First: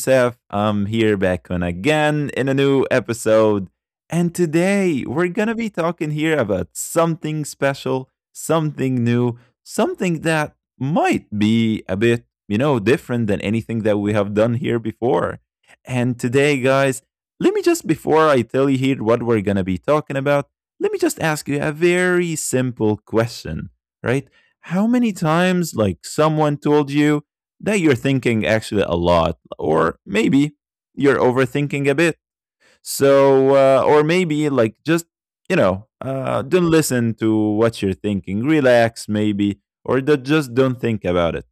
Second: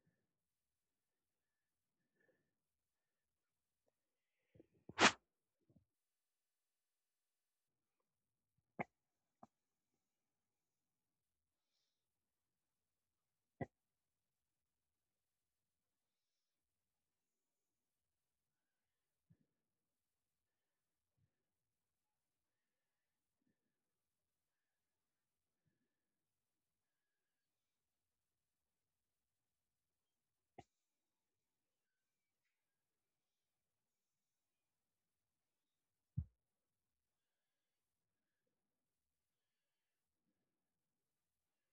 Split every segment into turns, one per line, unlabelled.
Youssef. I'm here back on again in a new episode. And today we're going to be talking here about something special, something new, something that might be a bit, different than anything that we have done here before. And today, guys, let me just, before I tell you here what we're going to be talking about, let me just ask you a very simple question, right? How many times like someone told you that you're thinking actually a lot, or maybe you're overthinking a bit, or maybe like just don't listen to what you're thinking, relax maybe, or just don't think about it.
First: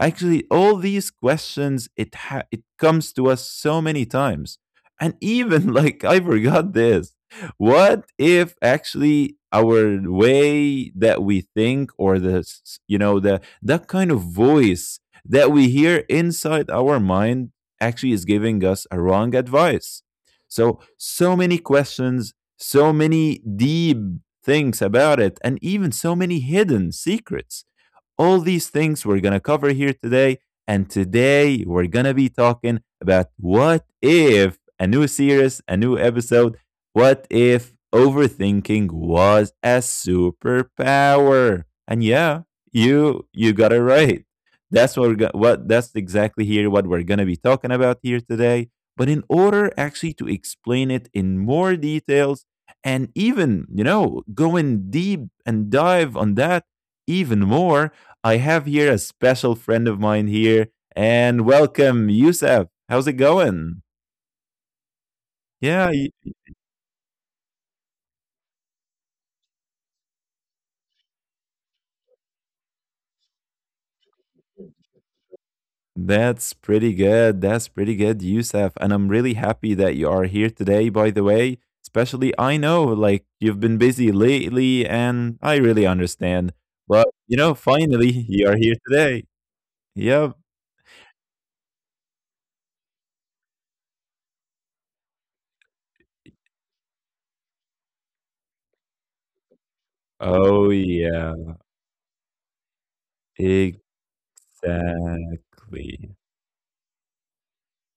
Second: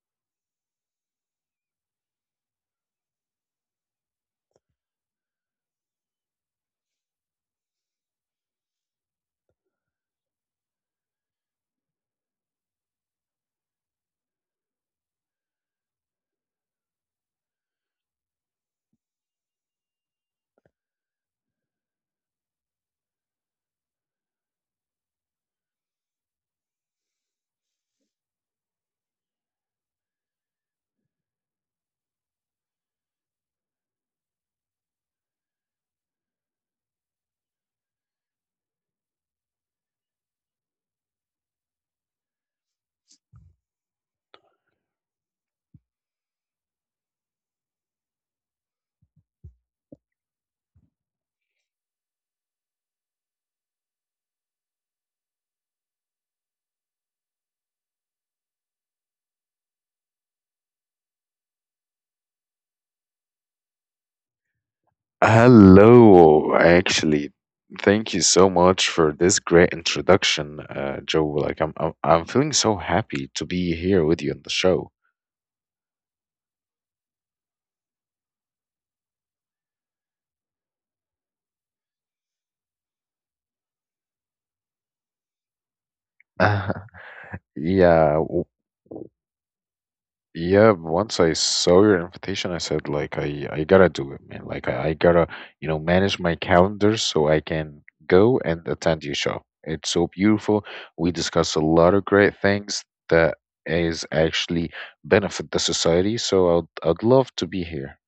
Actually, all these questions it comes to us so many times, and even like I forgot this. What if actually our way that we think or the s- s- you know the that kind of voice that we hear inside our mind actually is giving us a wrong advice? So, so many questions, so many deep things about it, and even so many hidden secrets, all these things we're going to cover here today. And today we're going to be talking about — what if, a new series, a new episode, what if overthinking was a superpower? And yeah, you got it right. That's exactly here what we're going to be talking about here today. But in order actually to explain it in more details and even, you know, go in deep and dive on that even more, I have here a special friend of mine here, and welcome, Yusef. How's it going? Yeah, y-
Hello, actually, thank you so much for this great introduction, Joe. Like, I'm feeling so happy to be here with you on the show.
that's pretty good. That's pretty good, Yusef. And I'm really happy that you are here today, by the way. Especially, I know, like, you've been busy lately, and I really understand.
yeah,
But, you know, finally,
w-
you are here today. Yep.
yeah. Once I saw your invitation, I said, like, I gotta do it, man. Like, I gotta, manage my calendar so I can go and attend your show. It's so beautiful.
Oh,
We discuss a
yeah.
lot of great things that is actually benefit the society.
Exactly.
So I'd love to be here.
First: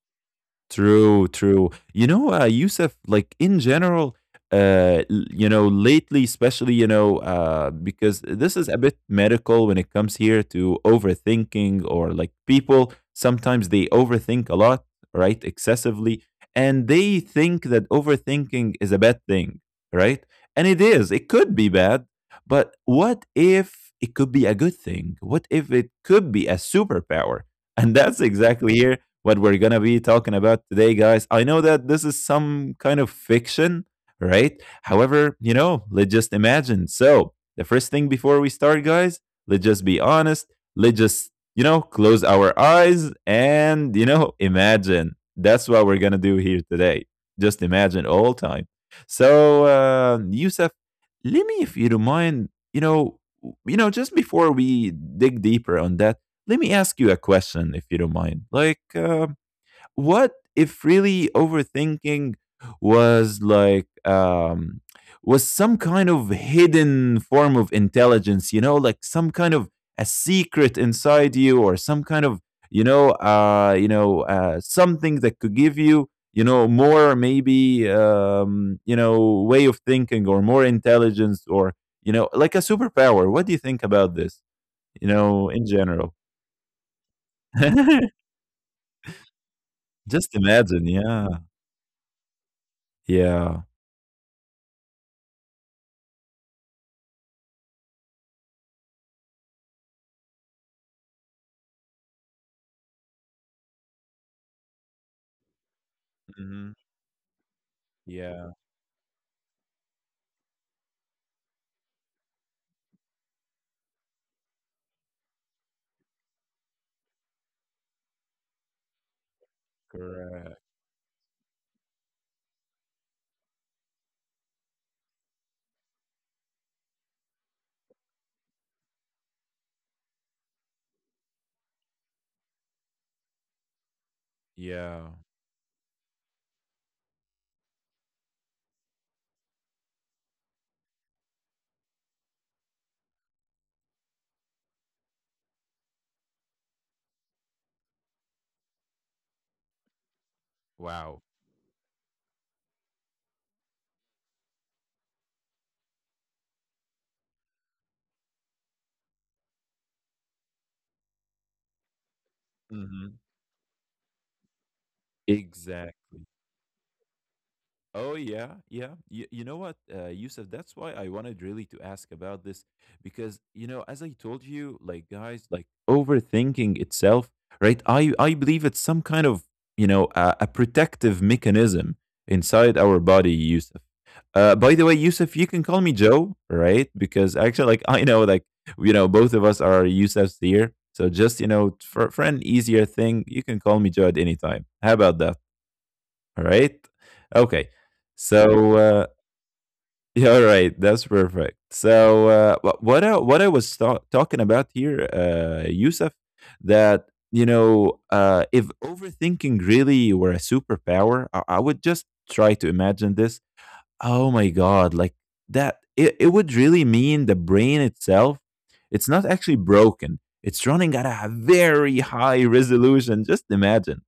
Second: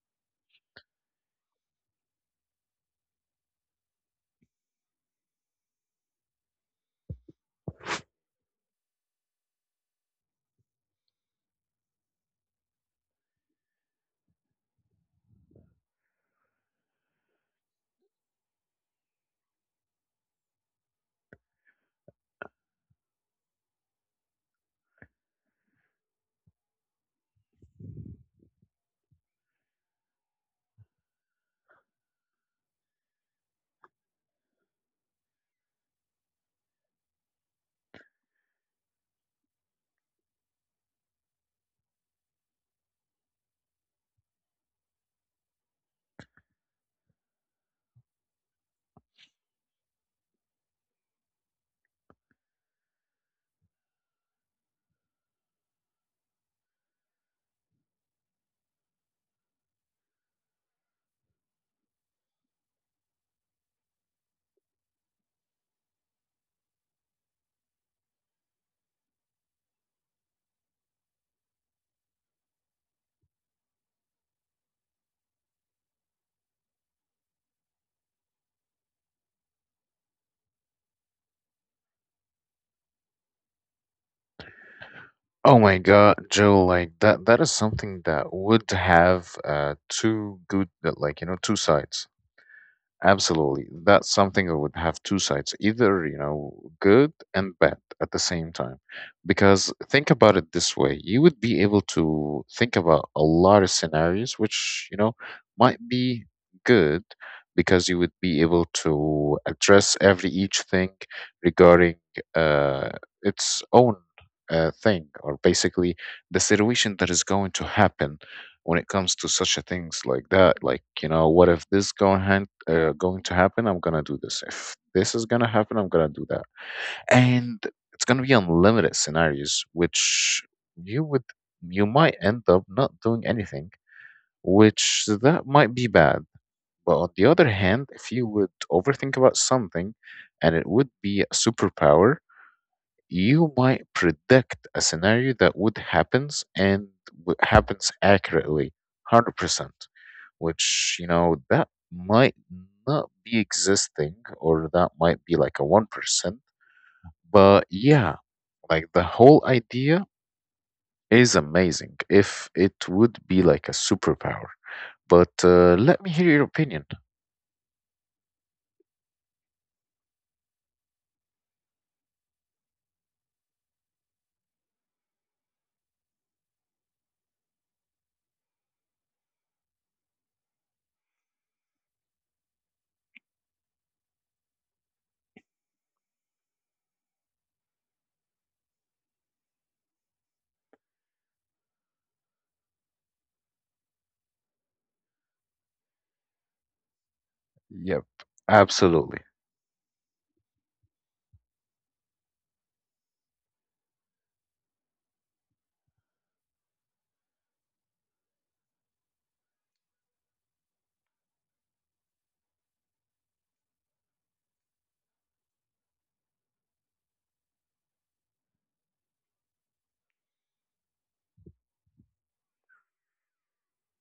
True, true. You know, Yusuf, like in general, you know, lately, especially, you know, because this is a bit medical when it comes here to overthinking, or like people, sometimes they overthink a lot, right? Excessively. And they think that overthinking is a bad thing, right? And it could be bad. But what if it could be a good thing? What if it could be a superpower? And that's exactly here what we're going to be talking about today, guys. I know that this is some kind of fiction, right? However, you know, let's just imagine. So, the first thing before we start, guys, let's just be honest. Let's just, you know, close our eyes and, you know, imagine. That's what we're going to do here today. Just imagine all time. So, Yusuf, let me, if you don't mind, you know, just before we dig deeper on that, let me ask you a question if you don't mind. Like, what if really overthinking was like um, was some kind of hidden form of intelligence? You know, like some kind of a secret inside you, or some kind of, something that could give you you know more maybe, you know, way of thinking or more intelligence or, you know, like a superpower. What do you think about this? You know,
Oh
in
my
general.
God, Joe, like that is something that would have
Just
two good
imagine,
like
yeah.
you know two sides.
Yeah.
Absolutely. That's something that would have two sides, either, you know, good and bad at the same time. Because think about it this way, you would be able to think about a lot of scenarios which, you know, might be
Mhm.
good because you would be
Yeah,
able to address every each thing regarding uh, its own thing or basically the situation that is going to happen when it comes to such a things like
correct.
that, like, you know, what if this going to happen, I'm gonna do this. If this is gonna happen, I'm gonna do that. And it's gonna be unlimited scenarios which you would you might end up not doing anything, which
Yeah.
that might be bad. But on the other hand, if you would overthink about something and it would be a superpower, you might predict a scenario that would happens accurately 100%, which, you
Wow.
know, that might not be existing, or that might be like a 1%. But yeah, like the whole idea is amazing if it would
Mhm.
be like a superpower. But let me hear
Exactly.
your opinion.
Oh yeah, yeah. You know what, Yusuf? That's why I wanted really to ask about this, because, you know, as I told you, like guys, like overthinking itself, right? I believe it's some kind of, you know, a protective mechanism inside our body, Yusuf. By the way, Yusuf, you can call me Joe, right? Because actually, like I know, like, you know, both of us are Yusufs here. So just, you know, for an easier thing, you can call me Joe at any time. How about that? All right. Okay.
Yep.
So
Absolutely.
yeah, all right. That's perfect. So what I was talking about here, Yusuf, that, you know, if overthinking really were a superpower, I would just try to imagine this. Oh my god, like that it would really mean the brain itself, it's not actually broken. It's running at a very high resolution. Just imagine.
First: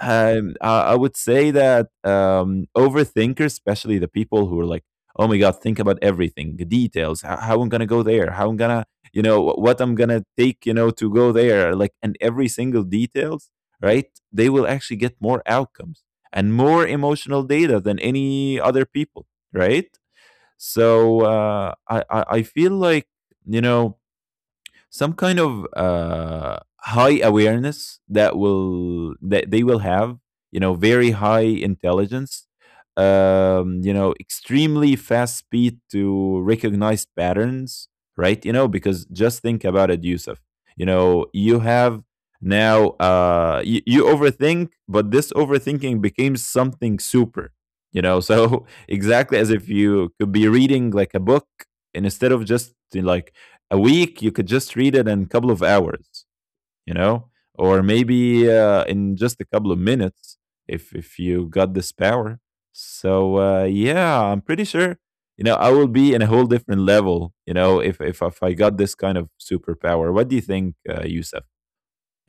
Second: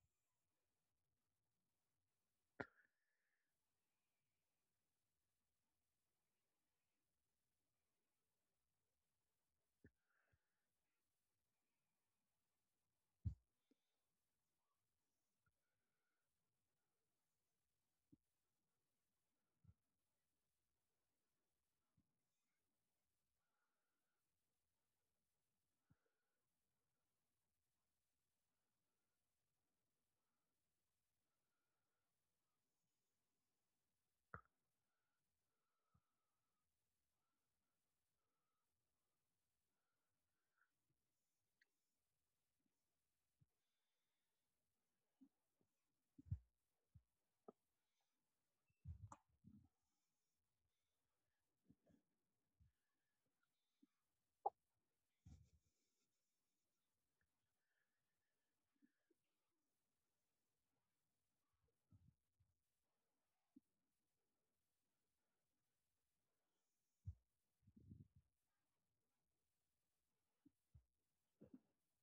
I would say that, overthinkers, especially the people who are like, "Oh my god, think about everything, the details, how I'm gonna go there, how I'm gonna, you know, wh- what I'm gonna take, you know, to go there, like, and every single details, right?" They will actually get more outcomes and more emotional data than any other people, right? So I feel like, you know, some kind of, high awareness that will that they will have, you know, very high intelligence, you know, extremely fast speed to recognize patterns, right? You know, because just think about it, Yusuf. You know, you have now, you overthink, but this overthinking became something super, you know. So exactly as if you could be reading like a book, and instead of just like a week, you could just read it in a couple of hours, you know, or maybe, in just a couple of minutes if you got this power. So yeah, I'm pretty sure, you know, I will be in a whole different level, you know, if I got this kind of superpower. What do you think, Yusuf,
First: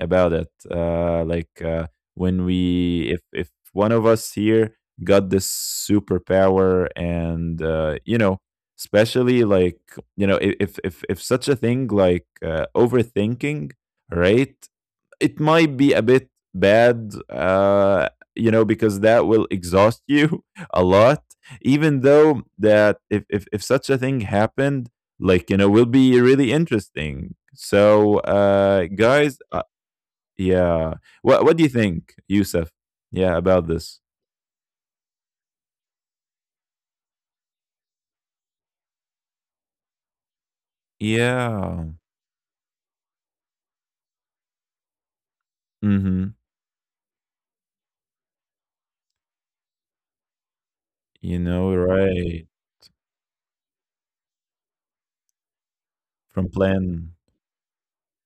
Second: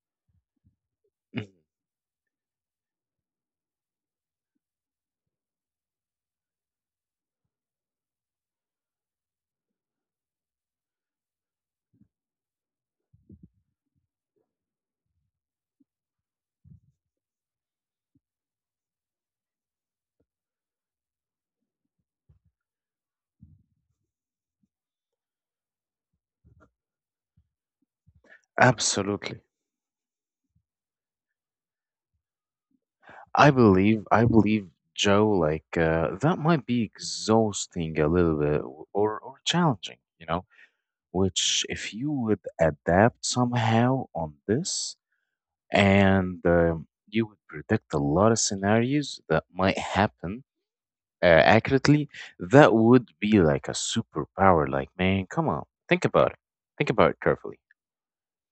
about it? Like, if one of us here got this superpower, and, you know, especially like, you know, if such a thing like, overthinking, right? It might be a bit bad, you know, because that will exhaust you a lot. Even though, that if such a thing happened, like, you know, will be really interesting, so guys
Absolutely.
yeah. What do you think, Yusuf? Yeah, about this.
I believe, Joe, like that might be exhausting a little bit, or challenging, you know, which
Yeah.
if you would adapt somehow on this
Mm-hmm.
and you would predict a lot of scenarios that might happen
You know,
accurately,
right.
that would be like a superpower. Like, man, come on, think about it.
From
Think about it
plan,
carefully.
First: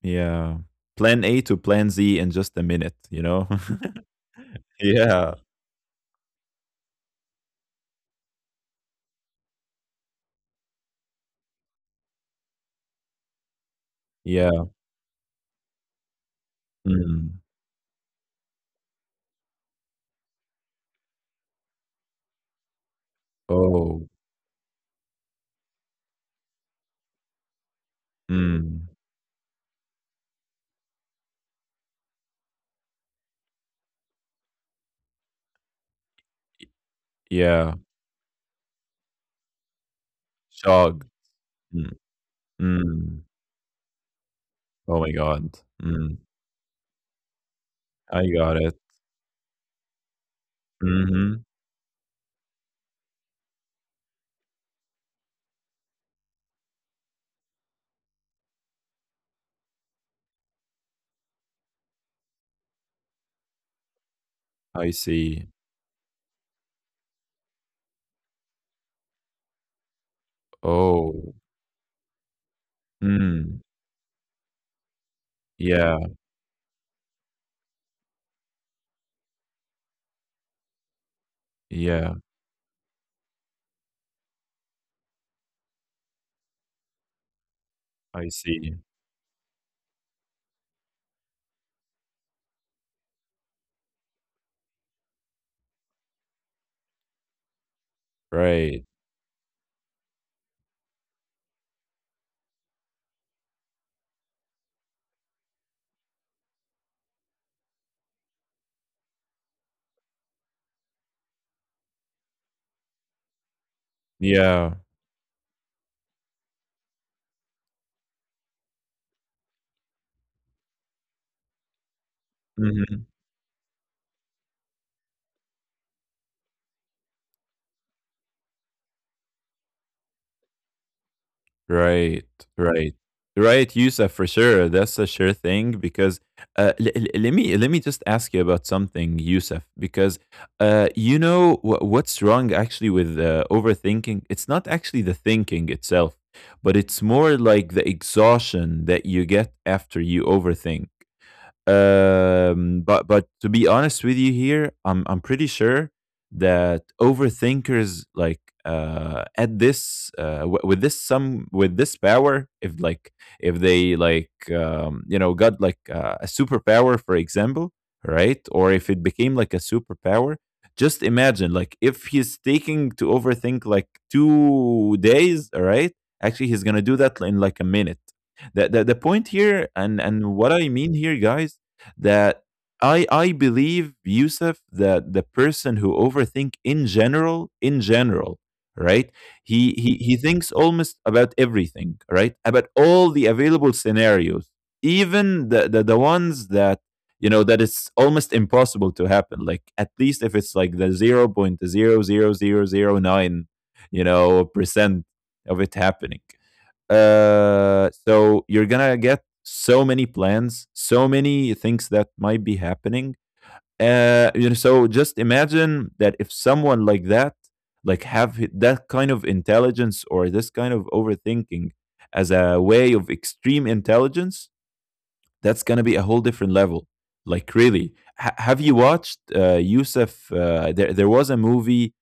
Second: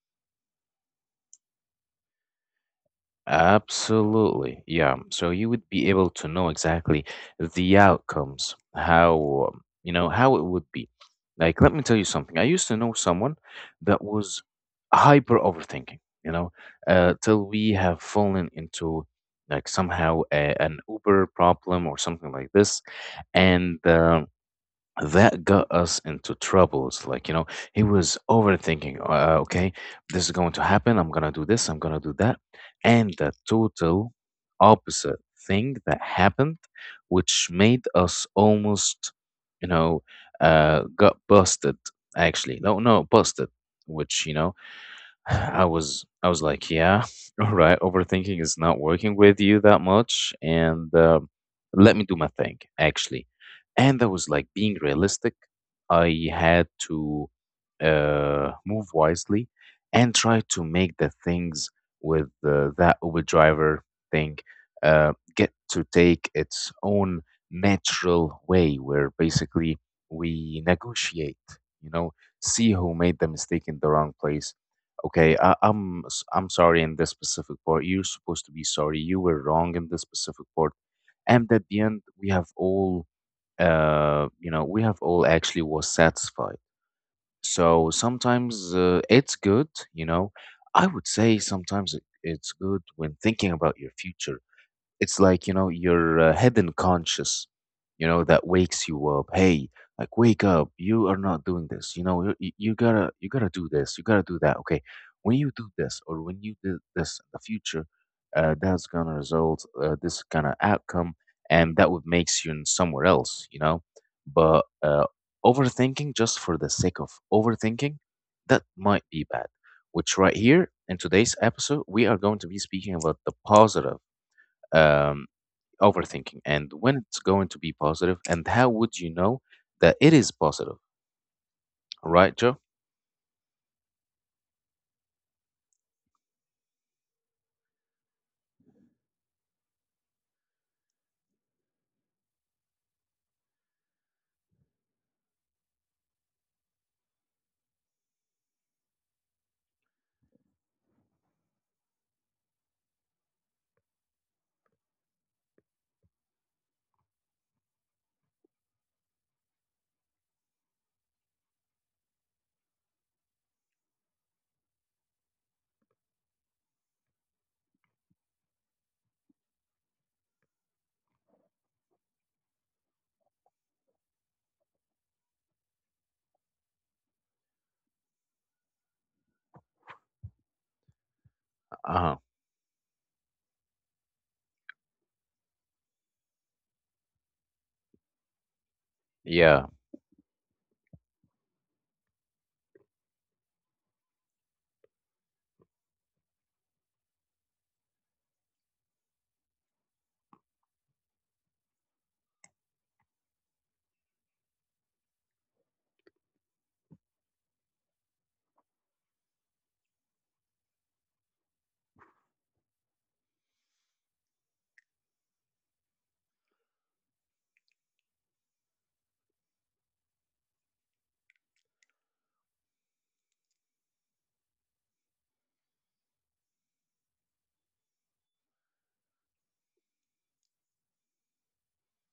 yeah, plan A to plan Z in just a minute. You know.
Absolutely. Yeah. So
yeah.
you would be able to know exactly the outcomes, how, you know, how it would be. Like, let me tell you something. I used to know someone that was
Yeah.
hyper overthinking, you know, till
Mm.
we have fallen into like somehow an Uber problem or something like this. And,
Oh.
that got us into troubles. Like, you know, he was overthinking,
Mm.
okay, this is going to happen. I'm going to do this. I'm going to do that. And the total opposite thing that happened,
Y-
which made
Yeah.
us almost, you know,
Shock.
got busted,
Mm.
actually. No, no,
Mm.
busted, which, you know,
Oh my God. Mm.
I was like, yeah, all right,
I
overthinking is
got
not
it.
working with you that much, and
Mm-hmm.
let me do my thing actually. And I was like being realistic. I had to move wisely and try to make the things with that Uber driver thing
I
get
see.
to take its own natural way, where basically we
Oh.
negotiate. You know, see who made the mistake
Mm.
in the wrong place. Okay, I, i'm
Yeah.
s- i'm sorry. In this specific part, you're supposed to be sorry. You were wrong in this specific part. And at the end,
Yeah.
we have all actually was satisfied. So
I
sometimes
see.
it's good, you know. I would say sometimes it's good when thinking about your future. It's like, you know, your hidden conscious, you know, that wakes
Right.
you up. Hey, like wake up. You are not doing this. You know, you gotta do this. You gotta do that. Okay. When you do this, or when you do this in the future, that's gonna result this kind of outcome, and that would makes you in somewhere else. You know, but
Yeah.
overthinking just for the sake of overthinking, that might be bad, which right here in today's episode we are going to be speaking
Mhm.
about the positive um, overthinking and when it's going to be positive and how would you know that it is positive, right,
Right,
Joe?
right, right, Yousef, for sure. That's a sure thing, because let me just ask you about something, Yousef, because, you know, what's wrong actually with, overthinking. It's not actually the thinking itself, but it's more like the exhaustion that you get after you overthink. But to be honest with you here, I'm pretty sure that overthinkers, like, at this w- with this some with this power, if like, if they like, you know, got like, a superpower for example, right, or if it became like a superpower, just imagine like if he's taking to overthink like 2 days, all right, actually he's gonna do that in like a minute. The point here, and what I mean here, guys,
Uh-huh.
that I believe, Yusuf, that the person who overthink in general, right,
Yeah.
he thinks almost about everything, right, about all the available scenarios, even the ones that, you know, that it's almost impossible to happen, like at least if it's like the 0.0000 0.00009, you know, percent of it happening. So you're gonna get so many plans, so many things that might be happening. You know, so just imagine that if someone like that, like that kind of intelligence or this kind of overthinking as a way of extreme intelligence, that's gonna be a whole different level. Like, really, have you watched, Yusuf? There was a movie,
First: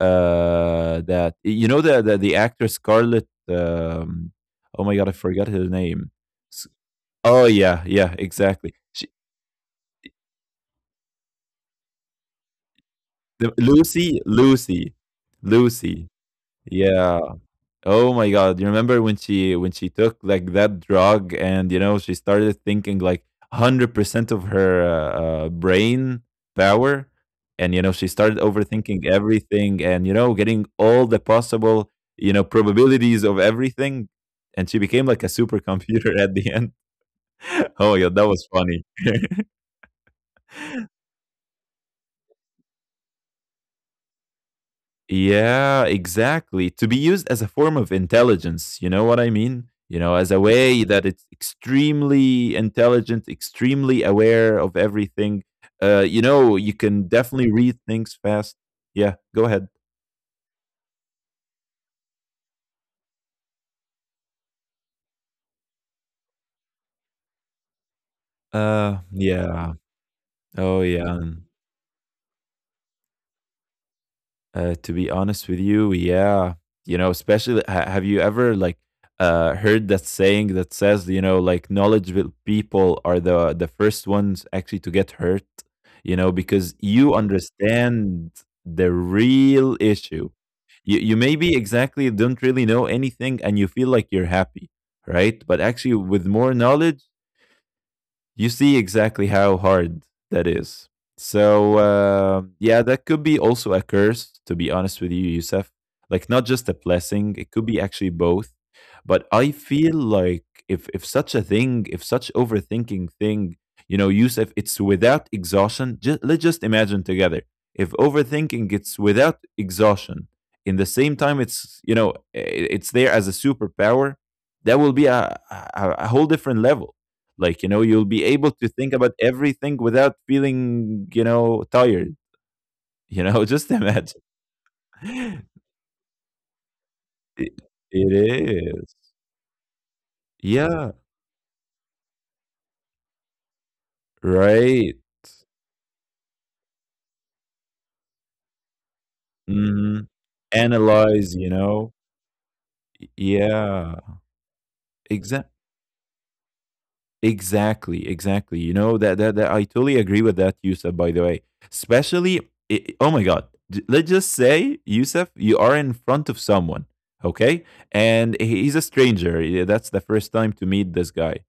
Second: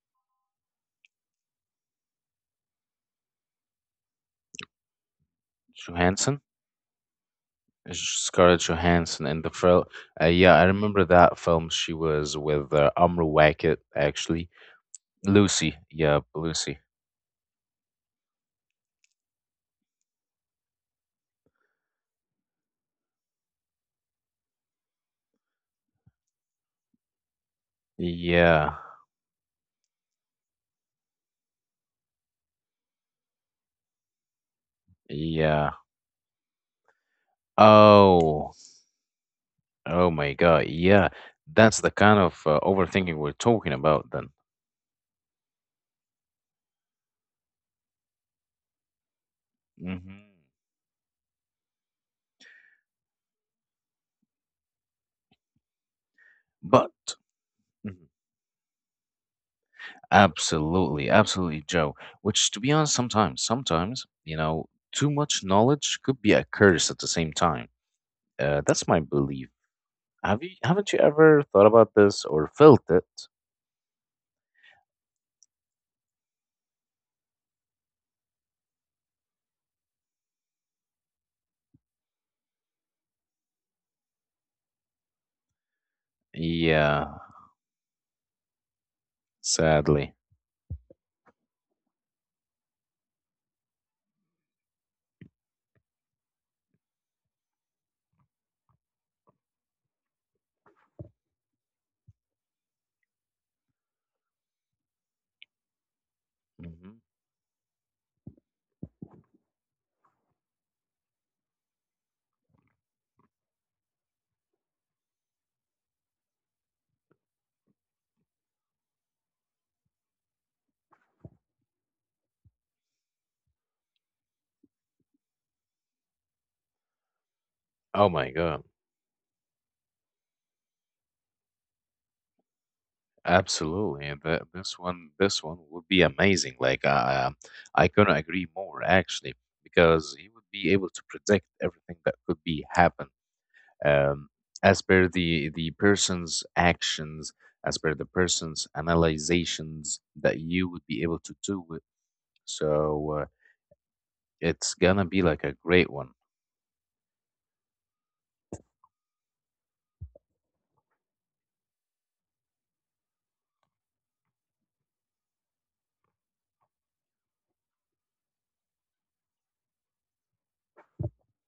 that, you know, the actor Scarlett. Oh my god, I forgot her name.
Johansson.
S- Oh yeah, yeah,
Scarlett
exactly.
Johansson in the film. Yeah, I remember that film. She was with Amra Wackett,
Lucy,
actually.
Lucy,
Lucy,
Lucy.
yeah, Lucy.
Yeah, oh my god! You remember when she took like that drug, and, you know, she started thinking like 100% of her, brain power, and, you know, she started
Yeah.
overthinking everything, and, you know, getting all the possible, you know, probabilities of everything, and she became like a
Yeah.
supercomputer at the end. Oh yeah, that was
Oh.
funny.
Oh my god, yeah. That's the kind of overthinking we're talking about then.
Yeah, exactly. To be used as a form of intelligence, you know what I mean? You know,
Hmm.
as a way that it's extremely intelligent, extremely aware of everything. You know, you
But
can definitely read
mm-hmm.
things fast. Yeah, go ahead.
Absolutely, absolutely, Joe. Which, to be honest, sometimes, sometimes, you know, too much knowledge could be a curse at the same time. That's my belief.
Yeah.
Have you,
Oh,
haven't you
yeah.
ever thought about this or felt it?
To be honest with you, yeah. You know, especially have you ever like heard that saying that says, you know, like knowledgeable people are the first ones actually to get hurt, you know, because you
Yeah,
understand the real
sadly.
issue. You maybe exactly don't really know anything and you feel like you're happy, right? But actually with more knowledge you see exactly how hard that is. So yeah, that could be also a curse. To be honest with you, Youssef, like not just a
Hmm.
blessing, it could be actually both. But I feel like if such a thing, if such overthinking thing, you know, Youssef, it's without exhaustion. Just, let's just imagine together. If overthinking it's without exhaustion, in the same time, it's you know, it's there as a superpower. That will be a whole different level like you know you'll
Oh
be
my
able
God.
to think about everything without feeling tired you know just
Absolutely. And
imagine
that this one, this one would be amazing. Like
it,
I
it
couldn't agree more
is.
actually, because he would be able
Yeah,
to predict everything that could be happen, um, as
right.
per the person's actions, as per the person's
Hmm,
analyzations that you would be able
analyze
to
you
do it.
know,
So
yeah,
it's gonna be like
exactly.
a great one.
Exactly. You know that I totally agree with that, Yusuf. By the way, especially oh my god, let's just say Yusuf, you are in front of someone, okay, and he's a stranger. Yeah, that's the first time to meet this guy,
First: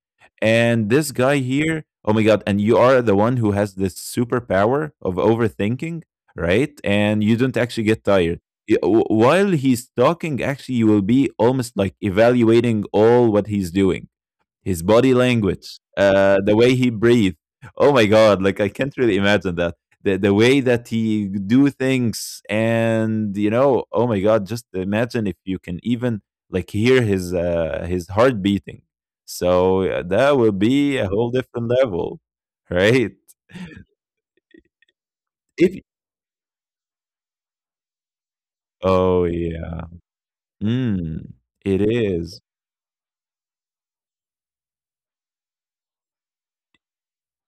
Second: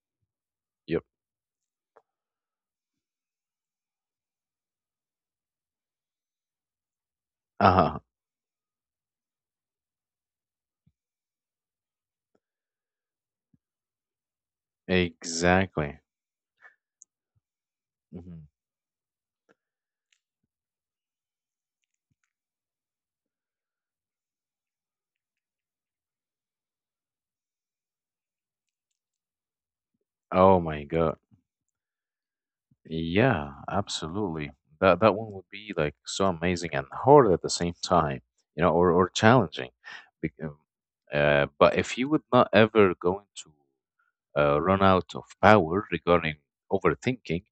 and
Yep.
this guy here, oh my god, and you are the one who has this superpower of overthinking, right? And you don't actually
Uh-huh.
get tired. While he's talking, actually, you will be almost like evaluating all what he's doing, his body language,
Exactly.
the way he breathed. Oh my god!
Hmm.
Like I can't really imagine that. The way that he do things, and you know, oh my god! Just imagine if you can even like hear his heart beating. So that will
Oh my
be a
God.
whole different level, right?
Yeah, absolutely. That one would be
If
like so amazing and hard at the same time, you know, or
oh
challenging.
yeah,
Bec- um,
mm,
But
it
if you would
is.
not ever going to run out of power regarding overthinking,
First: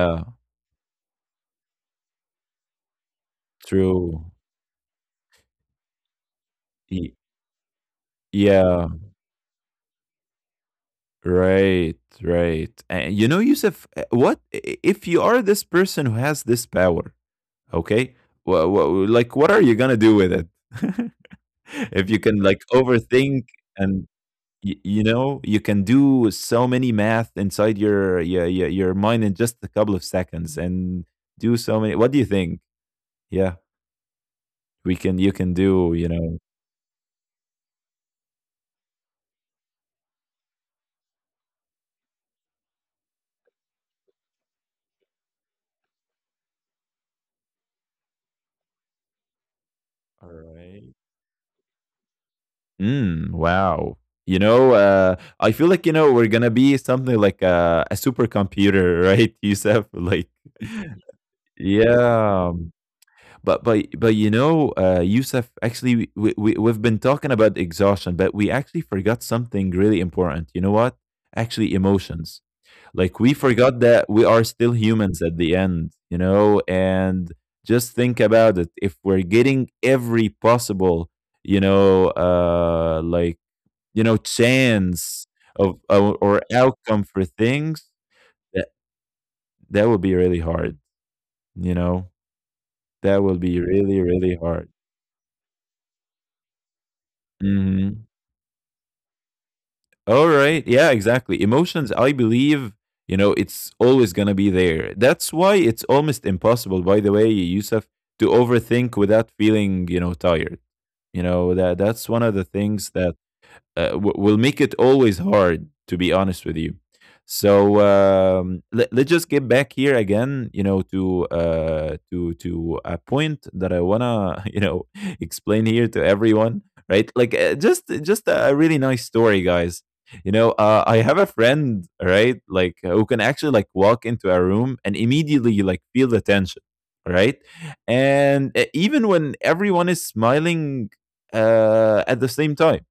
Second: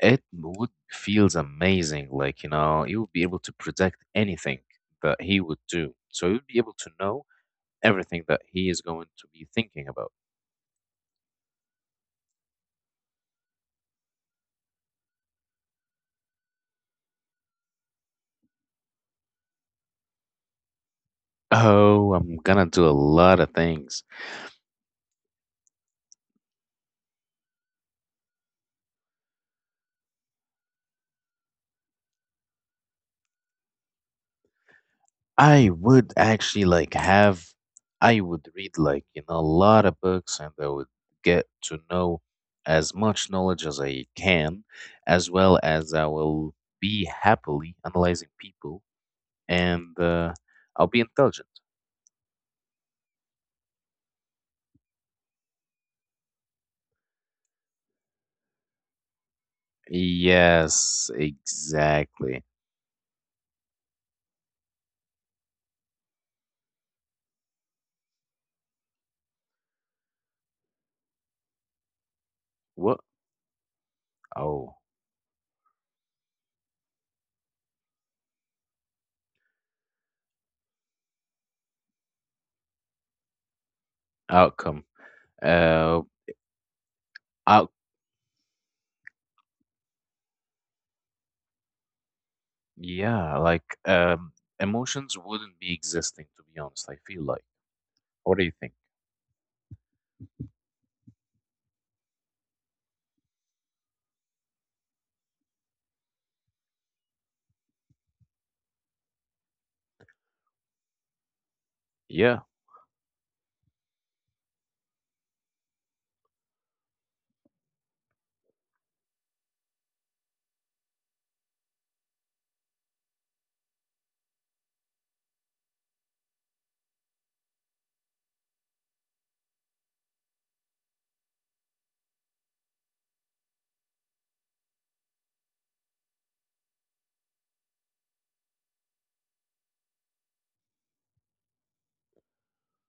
it would feels amazing. Like, you know, you would be able to predict
true.
anything that he would do. So you'd be able to
Y-
know everything that he is
Yeah.
going to be thinking about.
Right, right. And you know, Yusuf, what if you are this person who has this power? Okay, well, like, what are you gonna do with it? If
Oh,
you can
I'm
like
gonna do a lot
overthink
of things.
and you know you can do so many math inside your mind in just a couple of seconds and do so many. What do you think? Yeah, we can. You can
I
do. You
would
know.
actually like have, I would read, like, you know, a lot of books and I would get to know as much knowledge as I can, as well as I will be happily analyzing people, and
All
I'll
right.
be intelligent.
Mm, wow. You know, I feel like you know we're gonna be something like a supercomputer, right, Yusuf? Like,
Yes, exactly.
yeah. But you know, Yusuf, actually, we've been talking about exhaustion, but we actually forgot something really important. You know what? Actually, emotions.
What?
Like we forgot that we are still
Oh,
humans at the end. You know, and just think about it. If we're getting every possible you know, like you know,
outcome.
chance of
Uh,
or outcome for
out.
things, that that would be really hard, you know? That
Yeah,
would be
like
really, really hard.
emotions wouldn't be existing, to be honest. I feel like.
Mhm.
What do you think?
Alright, yeah, exactly. Emotions, I believe, you know, it's always gonna be there. That's why it's almost impossible, by the way, Yusuf, to overthink without feeling, you know, tired. You know, that's one of the
Yeah,
things that will make it always hard to be honest with you. So let, let's just get back here again you know to a point that I want to you know explain here to everyone, right, like just a really nice story guys. You know, I have a friend, right, like who can actually like walk into a room and immediately like feel the tension, right, and even when everyone is smiling, at the same time.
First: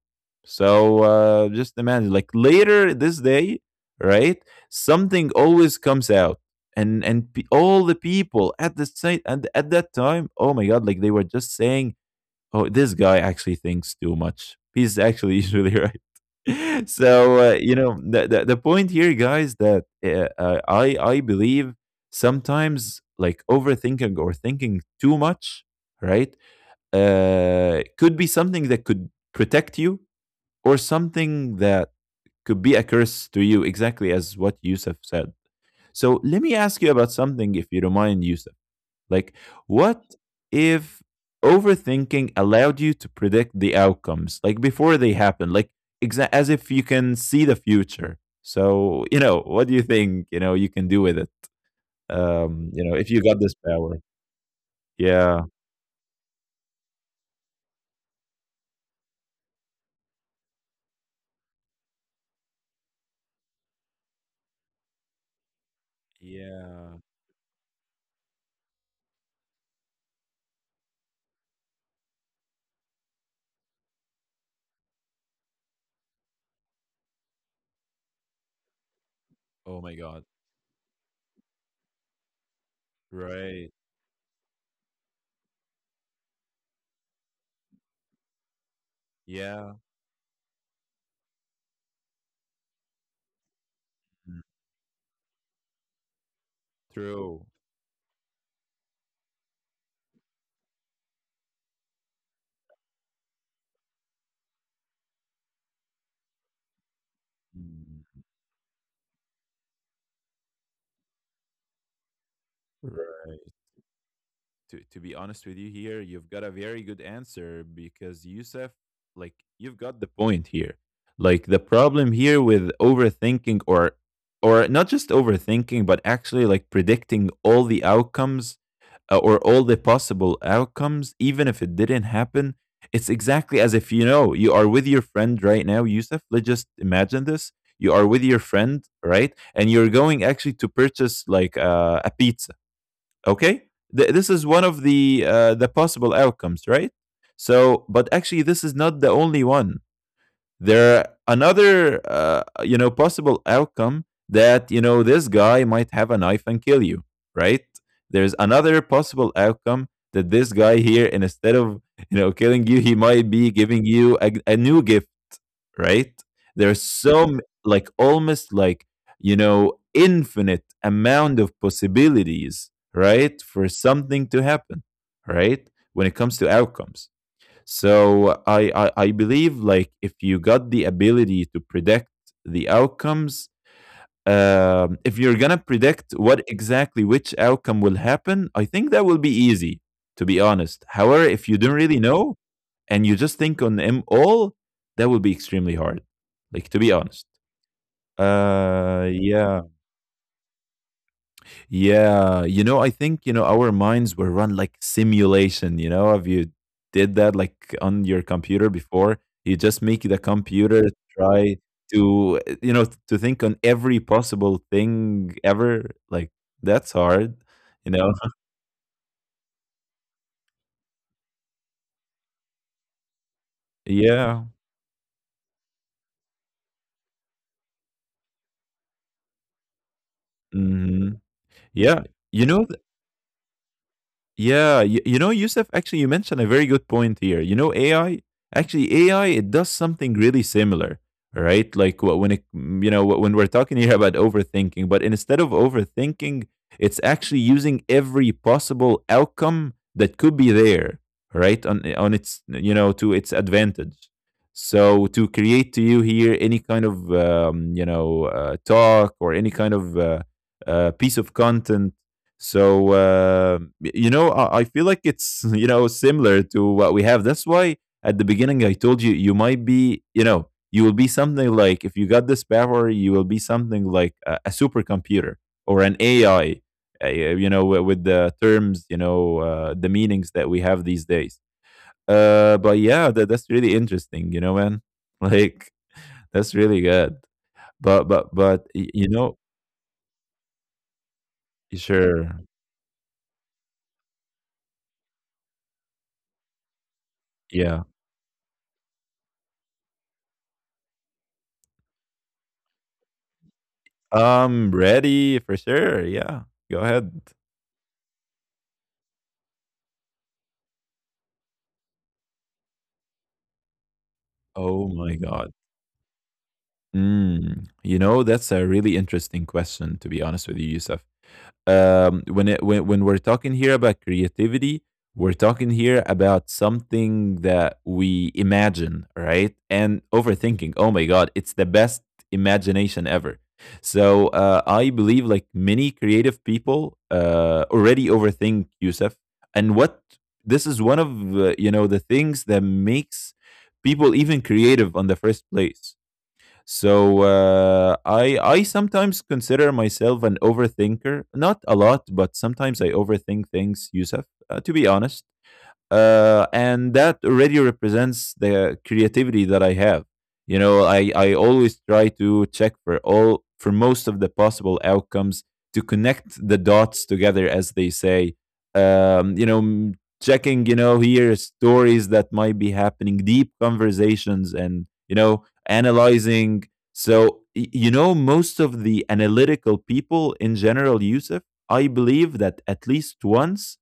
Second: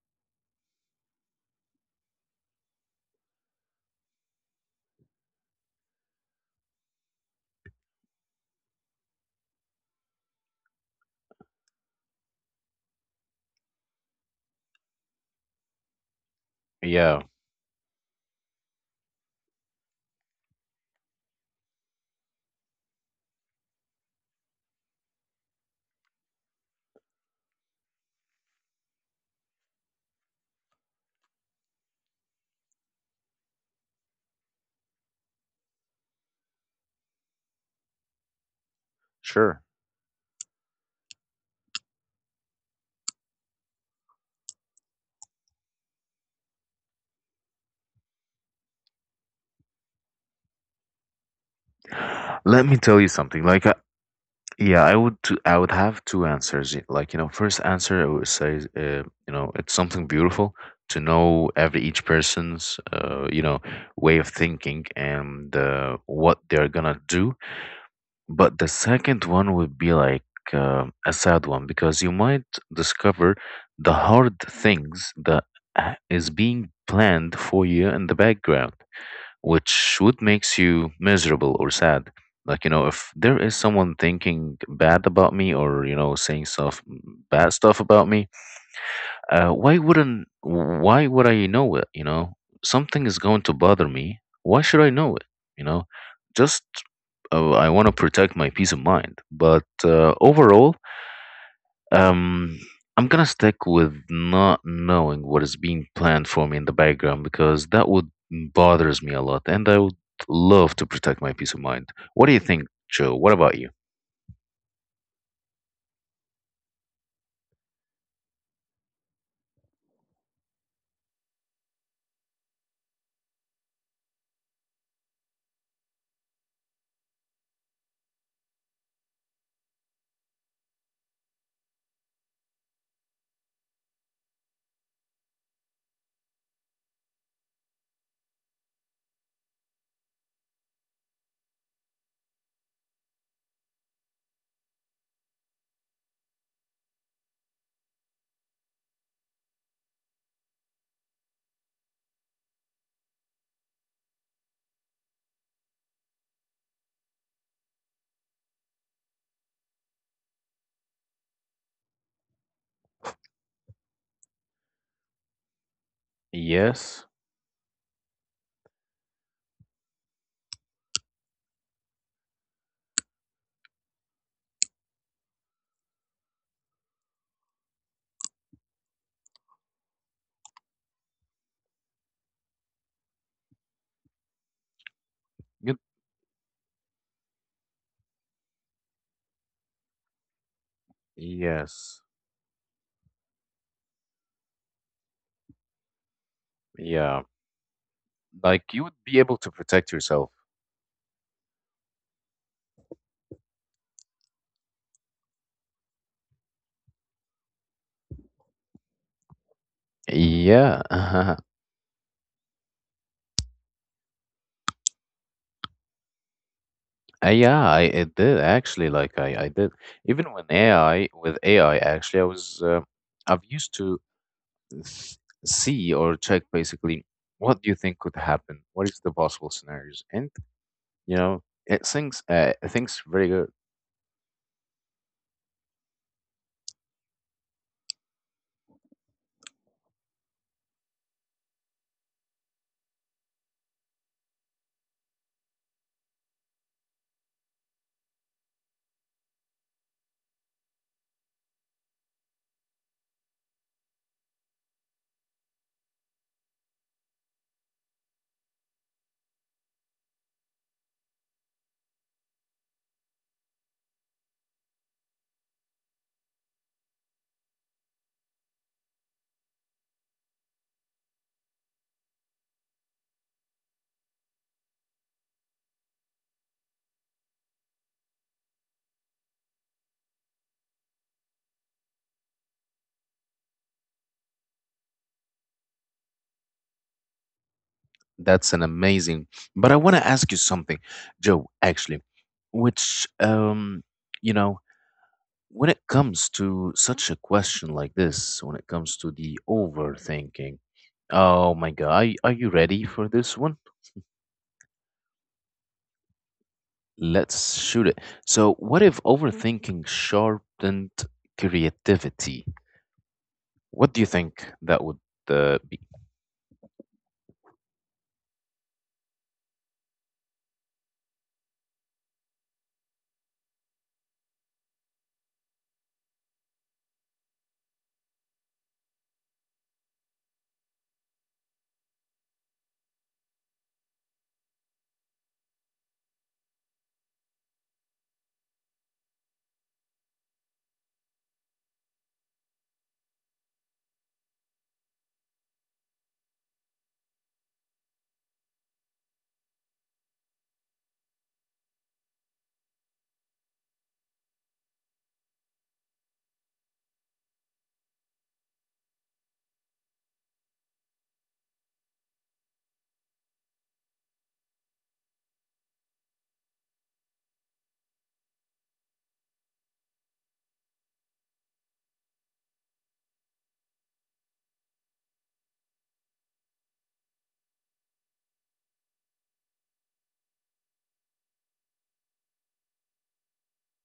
So just imagine, like later this day, right? Something always comes out, and all the people at the site and at that time, oh my god, like they were just saying, oh, this guy actually thinks too much. He's actually usually right.
yeah,
So you know the point here, guys, that I believe sometimes like overthinking or thinking too much, right? Could be something that could protect you or something that could be a curse to you, exactly as what Yusuf said. So let me ask you about something, if you don't mind, Yusuf. Like,
sure.
what if overthinking allowed you to predict the outcomes, like before they happen, like as if you can see the future? So, you know, what do you think, you know, you can do with it?
Let me
You know,
tell
if
you
you got
something.
this
Like,
power.
yeah,
Yeah.
I would have two answers. Like, you know, first answer I would say, you know, it's something beautiful to know every each person's, you know, way of thinking and what they're
Yeah.
gonna do. But the second one would be like a sad one, because you might discover the hard things that is being planned for you in the background,
Oh my
which
God.
would makes you miserable or sad. Like, you know, if there is
Right.
someone thinking bad about me, or you know saying bad stuff about me,
Yeah.
why wouldn't why would I know it? You know, something is going to bother me.
Mm.
Why should I know it? You know, just
True.
I want to protect my peace of mind. But overall, um I'm gonna stick with not knowing what is being planned for me in the background, because that would
Mm.
bothers me a lot, and I would love to protect my peace of mind. What do you think, Joe? What
Right.
about you?
To be honest with you here, you've got a very good answer because Yusuf, like you've got the point here. Like the problem here with overthinking or not just overthinking, but actually like predicting all the outcomes or all the possible outcomes, even if it didn't happen. It's exactly as if you know you are with your friend right now, Yusuf. Let's just imagine this: you are with your friend, right? And you're going actually to purchase like a pizza, okay. This is one of the possible outcomes, right, so but actually this is not the only one. There are another you know possible outcome that you know this guy might have a knife and kill you, right. There's another possible outcome that this guy here and instead of you know killing you he might be giving you a new gift, right? There's
Yes.
so like almost like you know infinite amount of possibilities, right, for something to happen, right? When it comes to outcomes. So I believe like if you got the ability to predict the outcomes, if you're gonna
Good.
predict what exactly which outcome will happen, I think that will be easy, to be honest. However, if you don't
Yes.
really know and you just think on them all, that will be extremely hard. Like to be
Yeah.
honest.
Like, you would be able to
Yeah.
protect yourself.
Yeah, you know, I think, you know, our minds were run like simulation, you know. Have you did that like on your computer before? You just make the
Yeah.
computer try to, you know, to think on every possible thing ever. Like that's hard,
Yeah, I
you know.
it did actually. Like I did. Even when AI, with AI, actually, I was, I've used to
Yeah.
s- see or check basically, what do you think could happen? What is the possible scenarios? And
Hmm.
you know,
Yeah. You know,
it thinks very good.
yeah, you know, Yusuf, actually, you mentioned a very good point here. You know, AI, actually, AI, it does something really similar, right? Like when it, mm, you know, when we're talking here about overthinking, but instead of overthinking, it's actually using every possible outcome that could be there, right? On its, you know, to its advantage. So to create to you here any kind of, you know, talk or any kind of piece of content. So you know, I feel like it's you know similar to what we have. That's why at the beginning I told you you might be you know you will be something like if you got this power you will be something like a supercomputer or an AI. You know, with the terms, you know, the meanings that we have these days. But yeah, that's really interesting. You know, man, like that's really good. But but
That's
but
an
y- you
amazing.
know,
But I want to ask you something, Joe. Actually,
sure,
which you know, when it comes to such a question
yeah.
like this, when it comes to the overthinking, oh my God, are you ready for this one?
I'm ready for sure. Yeah, go ahead.
Let's shoot it. So, what if overthinking sharpened creativity? What do you think that
Oh
would
my god.
be?
Mm. You know, that's a really interesting question, to be honest with you, Yusuf. Um, when it when we're talking here about creativity we're talking here about something that we imagine, right, and overthinking oh my god it's the best imagination ever. So I believe like many creative people already overthink Yusuf. And what this is one of you know the things that makes people even creative on the first place. So I sometimes consider myself an overthinker. Not a lot, but sometimes I overthink things, Yusuf. To be honest, and that already represents the creativity that I have. You know, I always try to check for all for most of the possible outcomes to connect the dots together, as they say. You know, checking you know here stories that might be happening, deep conversations, and you know analyzing. So you know, most of the analytical people in general, Yusuf, I believe that at least once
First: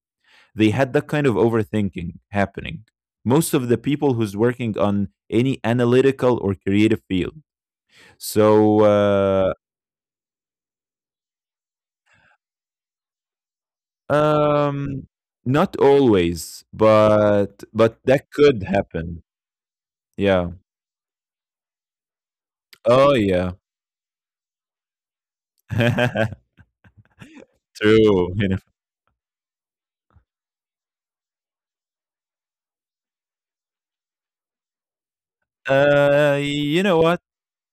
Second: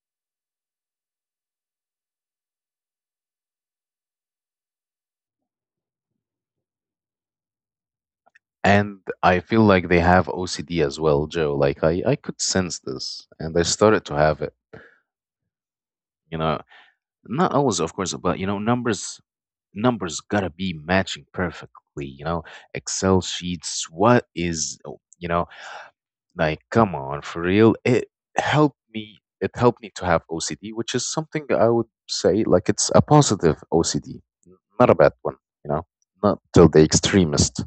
they had that kind of overthinking happening. Most of the people who's working on any analytical or creative field.
And I
So
feel like they have OCD as well, Joe. Like I could sense this, and I started to have it.
uh, um, not
You know,
always,
not always, of
but
course,
that
but you know,
could happen.
numbers gotta
Yeah.
be matching perfectly, you know,
Oh
excel
yeah.
sheets, what is oh, you know, like, come on, for real. It
True. You know.
helped me. It helped me to have OCD, which is something I would say like it's a positive OCD, not a bad one. You know, not till
You
the
know what?
extremist.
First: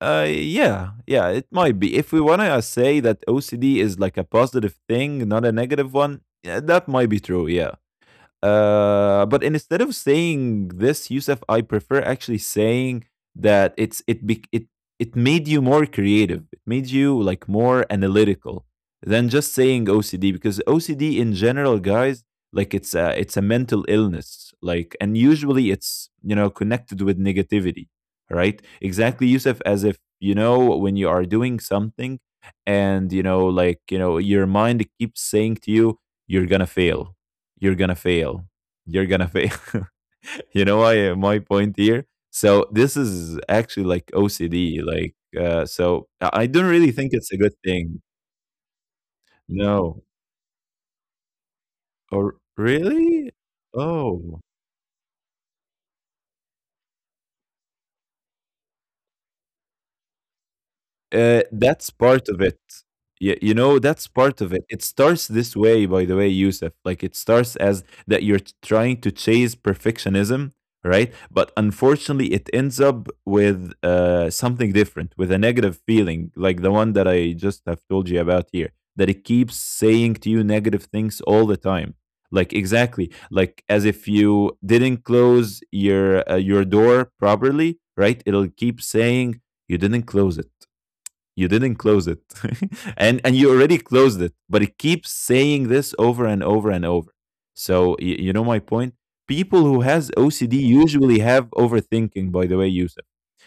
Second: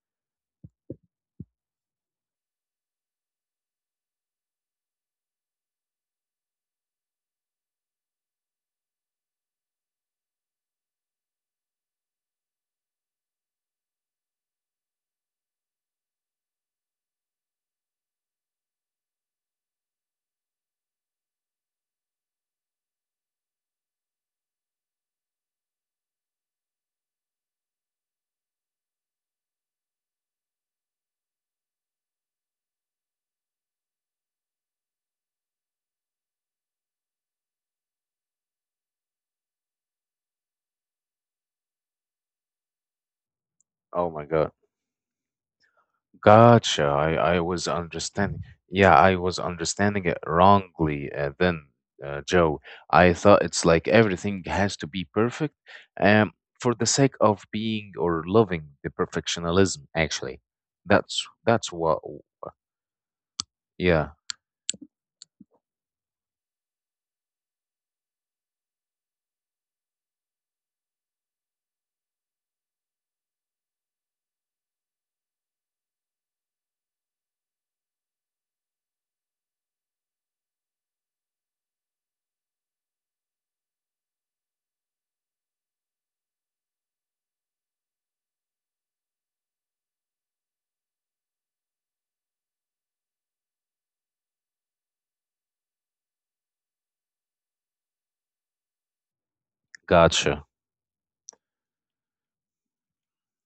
Yeah, yeah, it might be. If we want to say that OCD is like a positive thing, not a negative one, yeah, that might be true. Yeah. But instead of saying this, Yusuf, I prefer actually saying that it it made you more creative. It made you like more analytical than just saying OCD because OCD in general, guys, like it's a mental illness. Like and usually it's connected with negativity, right? Exactly, Yusuf, as if when you are doing something and you know like you know your mind keeps saying to you, you're gonna fail. You're gonna fail. You're gonna fail. You know why my point here? So this is actually like
Oh my god.
OCD. Like so, I don't
Gotcha.
really think it's a
I
good
was
thing.
understanding. Yeah, I was
No.
understanding it wrongly then,
Or
Joe. I
really?
thought it's like
Oh.
everything has to be perfect, um, for the sake of being or loving the perfectionism. Actually, that's
That's
what.
part of it. Yeah, that's
Yeah.
part of it. It starts this way, by the way, Yusuf. Like it starts as that you're trying to chase perfectionism, right? But unfortunately, it ends up with something different, with a negative feeling, like the one that I just have told you about here, that it keeps saying to you negative things all the time. Like exactly, like as if you didn't close your door properly, right? It'll keep saying, you didn't close it. You didn't close it. And you already closed it, but it keeps saying this over and over and over. So you know my point, people who has
Gotcha.
OCD usually have overthinking, by the way, Yusuf.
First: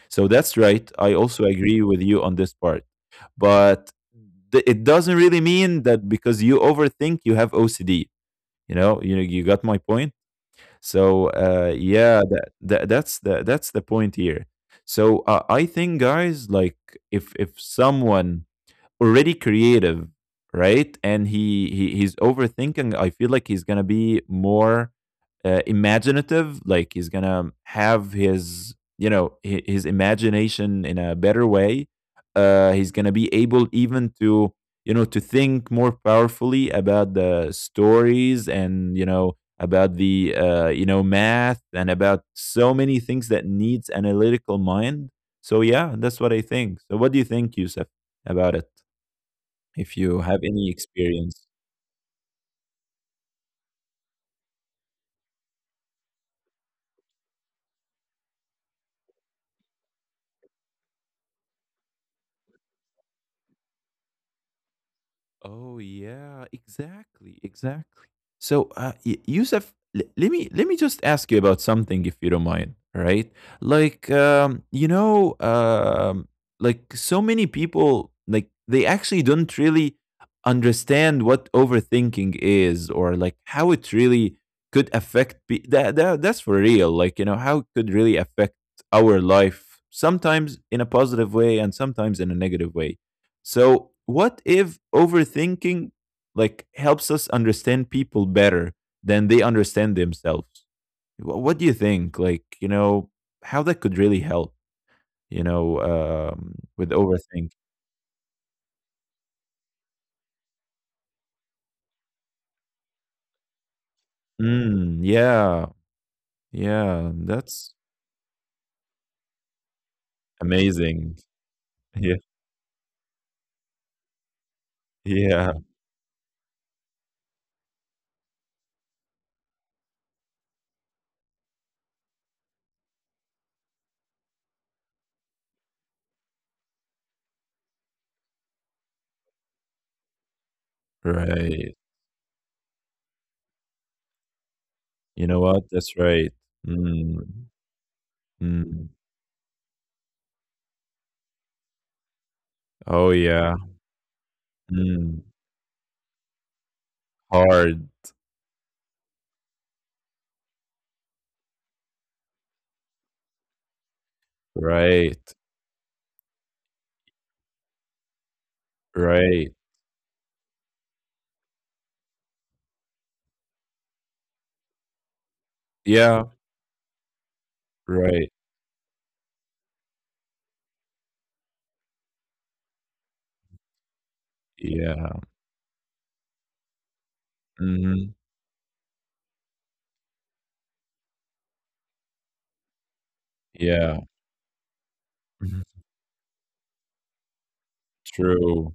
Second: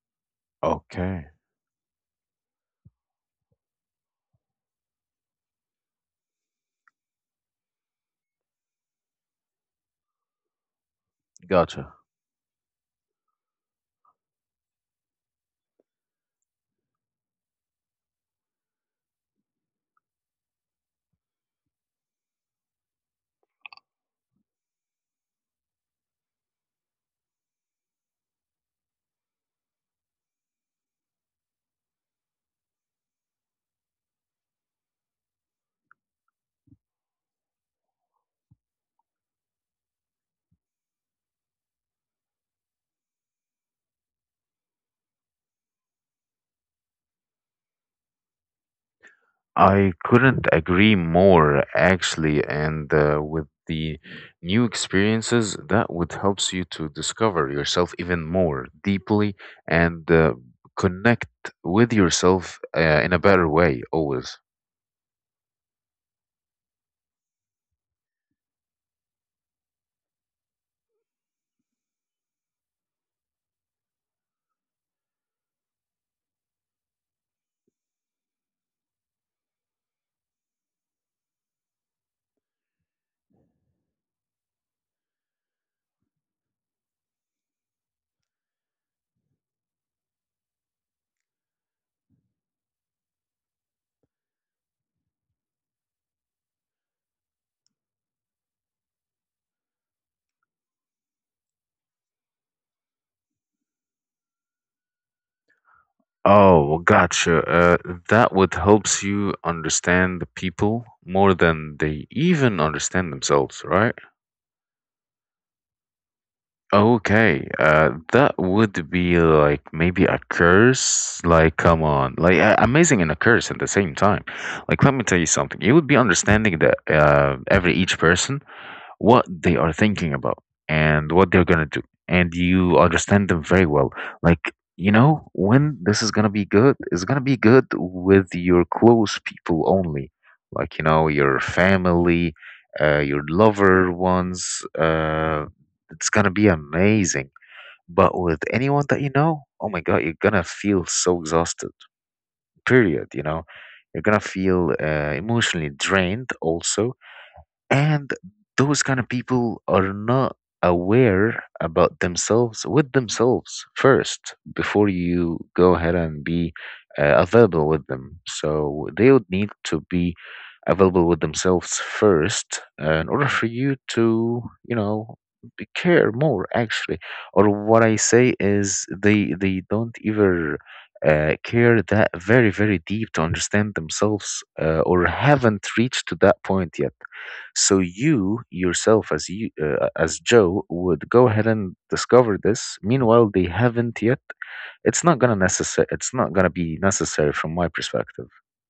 So that's right. I
Okay.
also agree with you on this part. But it doesn't really mean that because you overthink you have OCD. You got my point. So
Gotcha.
yeah, that's the point here. So I think, guys, like if someone already creative, right? And he's overthinking, I feel like he's gonna be more imaginative. Like he's gonna have his you know his imagination in a better way. He's gonna be able even to to think more powerfully about the stories, and about the math, and about so many things that needs analytical mind. So yeah, that's what I think. So what do you think, Yusuf, about it?
I
If you have
couldn't
any
agree
experience.
more, actually. And with the new experiences, that would helps you to discover yourself even more deeply, and connect with yourself in a better way, always.
Oh yeah, exactly, exactly. So, Yusuf, let me just ask you about something, if you don't mind, right? Like, like so many people, like they actually don't really understand what overthinking is, or like how it really could affect. That that's for real. Like, how it could really affect our life. Sometimes in a positive way, and sometimes in a negative way. So what if overthinking like helps us understand people better than they understand themselves? What do you think? Like, how that could really help,
Oh,
with
gotcha.
overthink.
That would helps you understand the people more than they even understand themselves, right?
Mm, yeah, yeah,
Okay,
that's
that would be like maybe a
amazing.
curse. Like, come
Yeah,
on, like amazing and a curse at the same time. Like, let me tell you
yeah,
something. You would be understanding that every each person what they are thinking about and what they're gonna do, and you understand them very well. Like you know, when this is gonna be good, it's gonna be good with your close people only, like you know your
right.
family, your lover ones.
You know
Uh,
what? That's
it's gonna
right.
be
Mm,
amazing. But with anyone
mm.
that you know, oh my god, you're gonna feel so exhausted. Period.
Oh
You know,
yeah.
you're gonna feel
Mm.
emotionally drained also,
Hard.
and those kind of people are not aware about themselves with themselves first before
Right.
you go ahead and be available with them, so they would need
Right.
to be available with themselves first in order for you to you know care
Yeah.
more actually, or what I
Right.
say is they don't even care that very very deep to understand themselves or
Yeah.
haven't reached to that point yet. So
Mhm.
you yourself, as you as Joe, would go ahead and discover this. Meanwhile, they
Yeah.
haven't yet.
Mhm.
It's not gonna be necessary from my perspective.
True.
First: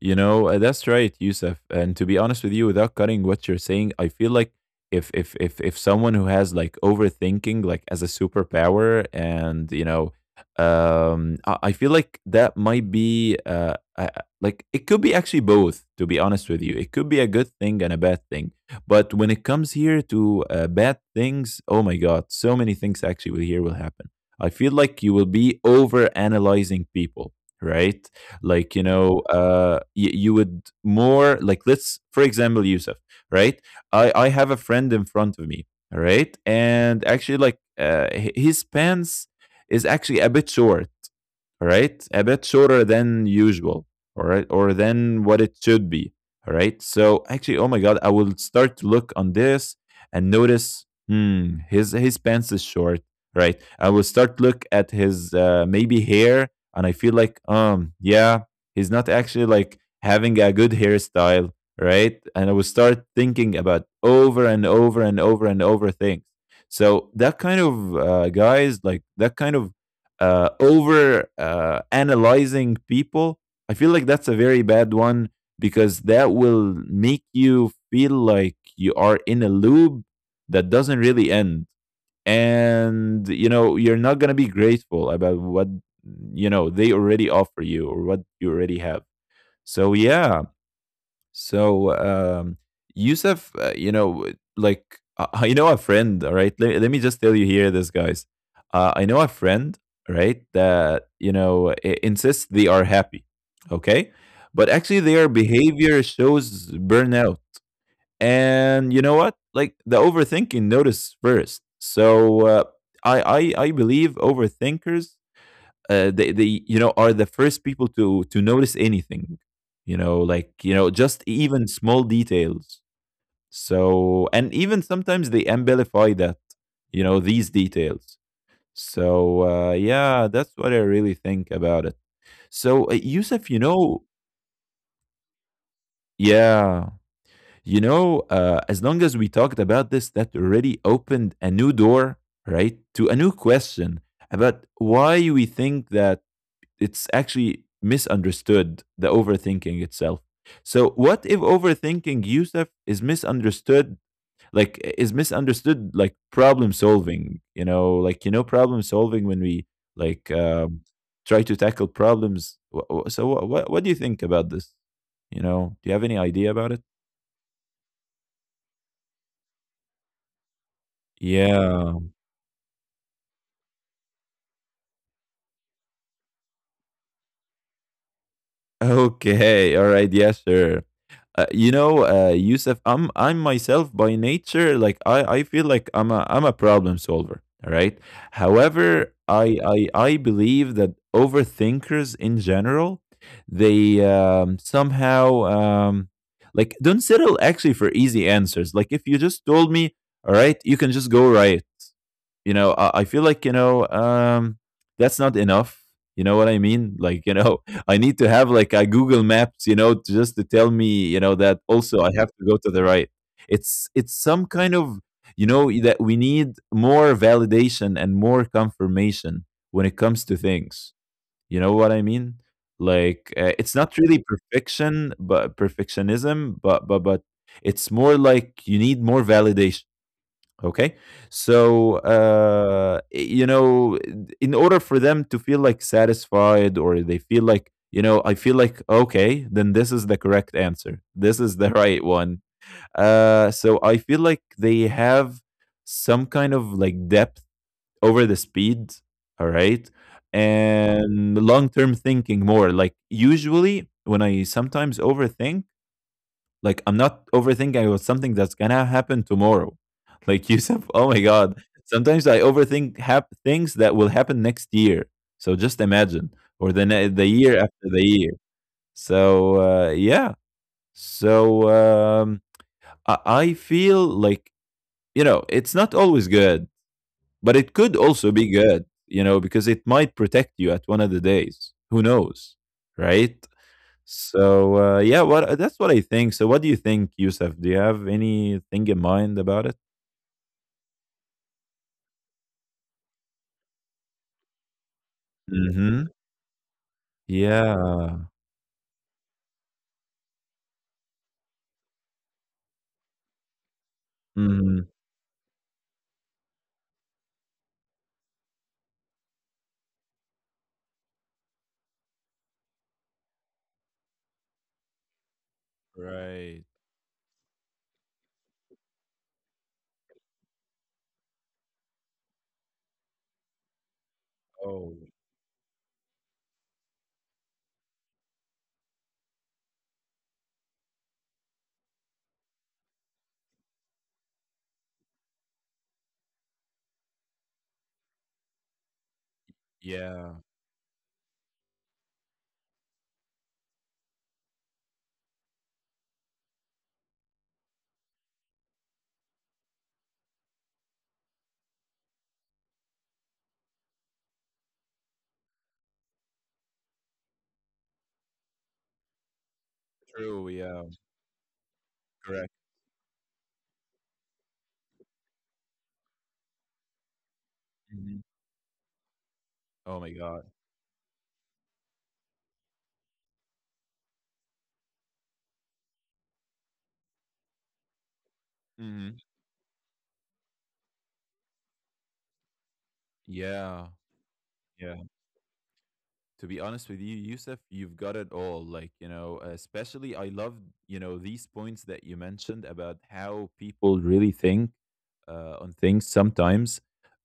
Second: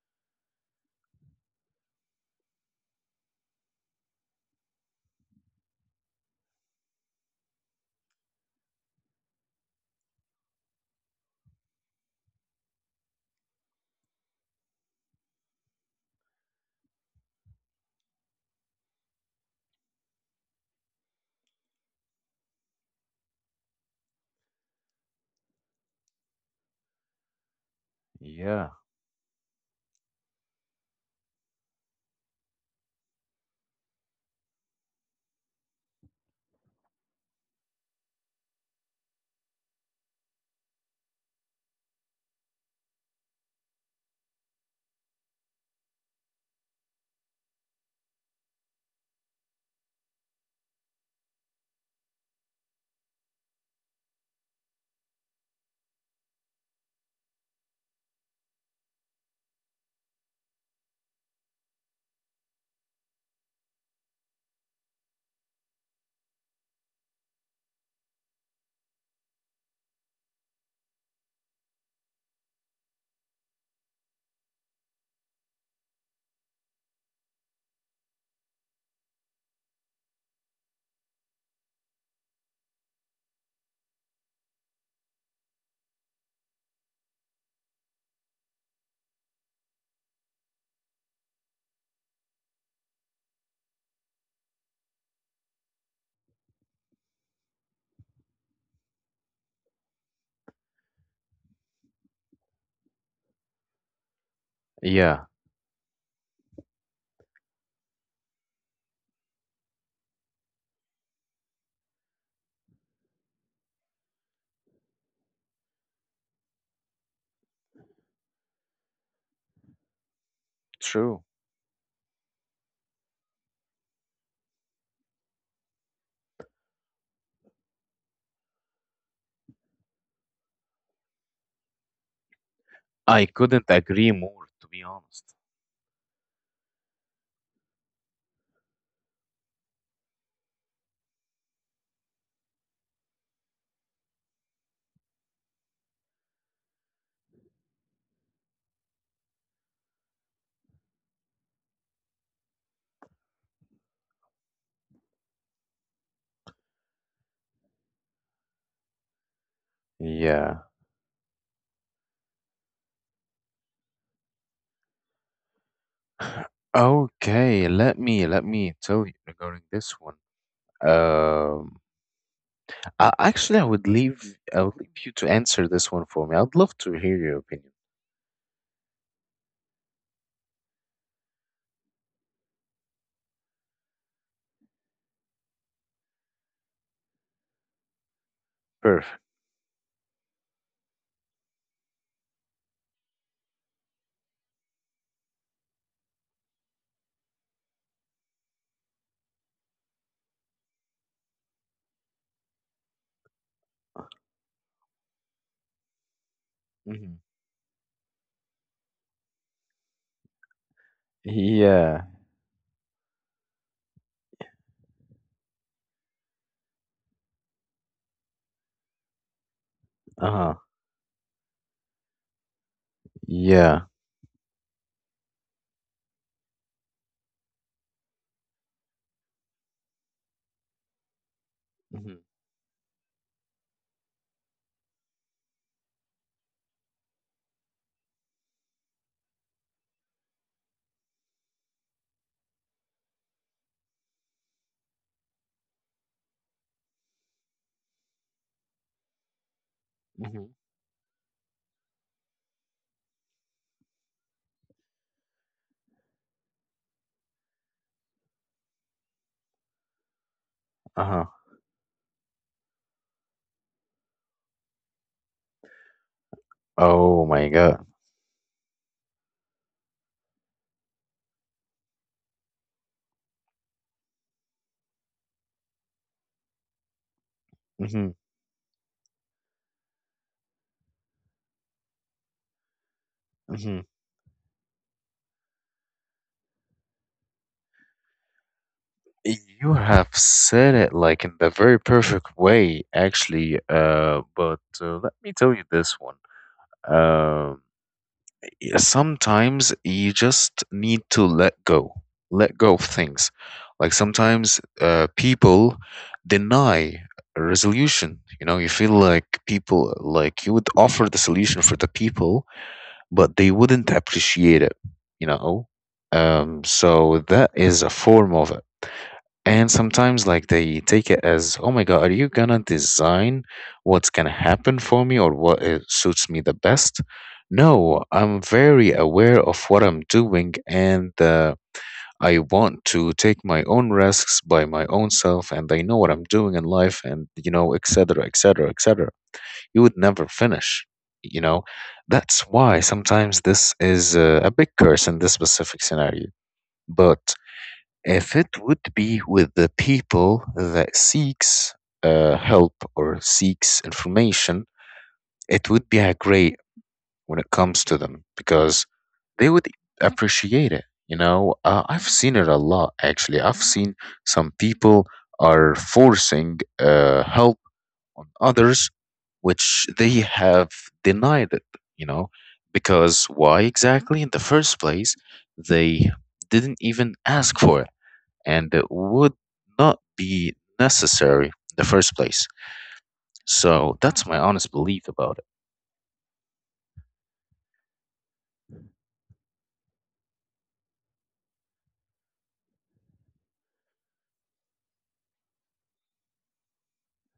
You know, that's right, Yusuf. And to be honest with you, without cutting what you're saying, I feel like if someone who has like overthinking like as a superpower, and I feel like that might be like, it could be actually both. To be honest with you, it could be a good thing and a bad thing. But when it comes here to bad things, oh my God, so many things actually will here will happen. I feel like you will be over analyzing people, right?
Yeah,
Like you would more like, let's, for example, Yusuf, right? I have a friend in front of me, all right? And actually, like his pants is actually a bit short, all right, a bit shorter than usual, all right, or than what it should be, all right. So actually, oh my God, I will start to look on this and notice, his pants is short, right? I will start to look at his, maybe, hair, and I feel like yeah, he's not actually like having a good hairstyle, right? And I will start thinking about over and over and over and over things. So that kind of, guys, like that kind of over analyzing people, I feel like that's a very bad one, because that will make you feel like you are in a loop that doesn't really end. And, you're not going to be grateful about what, they already offer you or what you already have. So, yeah. So, Yusuf, like, I know a friend, all right? Let me just tell you here this, guys. I know a friend, right, that, insists they are happy, okay? But actually,
yeah,
their behavior shows burnout. And you know what? Like, the overthinking notice first. So, I believe overthinkers they are the first people to notice anything,
true.
just even small details. So, and even sometimes they amplify that, these details. So yeah, that's what I really think about it. So
I
Yusuf.
couldn't agree more, to be honest.
Yeah. As long as we talked about this, that already opened a new door, right, to a new question about why we think that it's actually misunderstood, the overthinking itself. So what if overthinking, Yusuf, is misunderstood, like is misunderstood like problem solving? Problem solving when we like,
Yeah.
try to tackle problems. So what do you think about this? Do you have any idea about it?
Okay, let me tell you regarding this one. Um,
Yeah.
I would leave you to answer this one for me. I'd love to hear your opinion.
Okay, all right, yeah, sure. Yusuf, I'm myself by nature, like I feel like I'm a problem solver, all right?
Perfect.
However, I believe that overthinkers in general, they, somehow, like, don't settle actually for easy answers. Like if you just told me, all right, you can just go right, I feel like, that's not enough, you know what I mean?
Hmm.
Like I need to have like a Google Maps, to, just to tell me, that
Yeah.
also I have to go to the right. It's some kind of, that we need more validation and more confirmation when it comes to
Uh-huh.
things, you know what I mean? Like it's
Yeah.
not really perfection, but perfectionism, but it's more like you need more validation. Okay. So,
Hmm.
in order for them to feel like satisfied, or they feel like, I feel like, okay, then this is the correct answer. This is the right one. So I feel like they have some kind of like depth over the speed. All right.
Hmm.
And long term thinking more. Like, usually when I sometimes overthink, like I'm not overthinking about something that's gonna happen tomorrow. Like Yusuf, oh
Uh-huh.
my god, sometimes I overthink things that will happen next year. So just imagine, or the ne-
Oh
the
my
year
God.
after the year. So yeah. So I feel like, it's not always good, but it could
Hmm.
also be good. You know, because it might protect you at one of the days. Who knows, right?
Hmm.
So yeah, what that's what I think. So what do you think, Yusuf? Do you have anything in mind
You
about it?
have said it like in the very perfect way, actually. But let me tell you this one.
Mm-hmm.
Um.
Yeah.
Yeah, sometimes you just need to let go of things. Like sometimes
Hmm.
people deny a resolution. You know, you feel like people, like you would offer the solution for the people, but they wouldn't appreciate it, you know?
Right.
So that is a form of it. And sometimes, like, they take it as, oh my God, are you gonna design what's gonna happen for
Oh,
me or what suits me the best? No, I'm very aware of what I'm doing and I want to take my own risks by my own self, and I know what I'm doing in life and, you know, et cetera, et cetera, et cetera. You would never
yeah.
finish, you know? That's why sometimes this is a big curse in this specific scenario. But if it would be with the people that seeks help or seeks information, it would be a great when it comes to them, because they would
True.
appreciate it.
Yeah.
You know, I've seen it a
Correct.
lot actually. I've seen some people are forcing help on
Hmm.
others, which
Oh
they
my God.
have denied it. You know, because why exactly in the first place they didn't even ask for it, and it
Hmm.
would not be necessary in the first place. So
Yeah.
that's my honest belief
Yeah.
about it.
To be honest with you, Yusuf, you've got it all. Like especially I love these points that you mentioned about how people really think on things sometimes.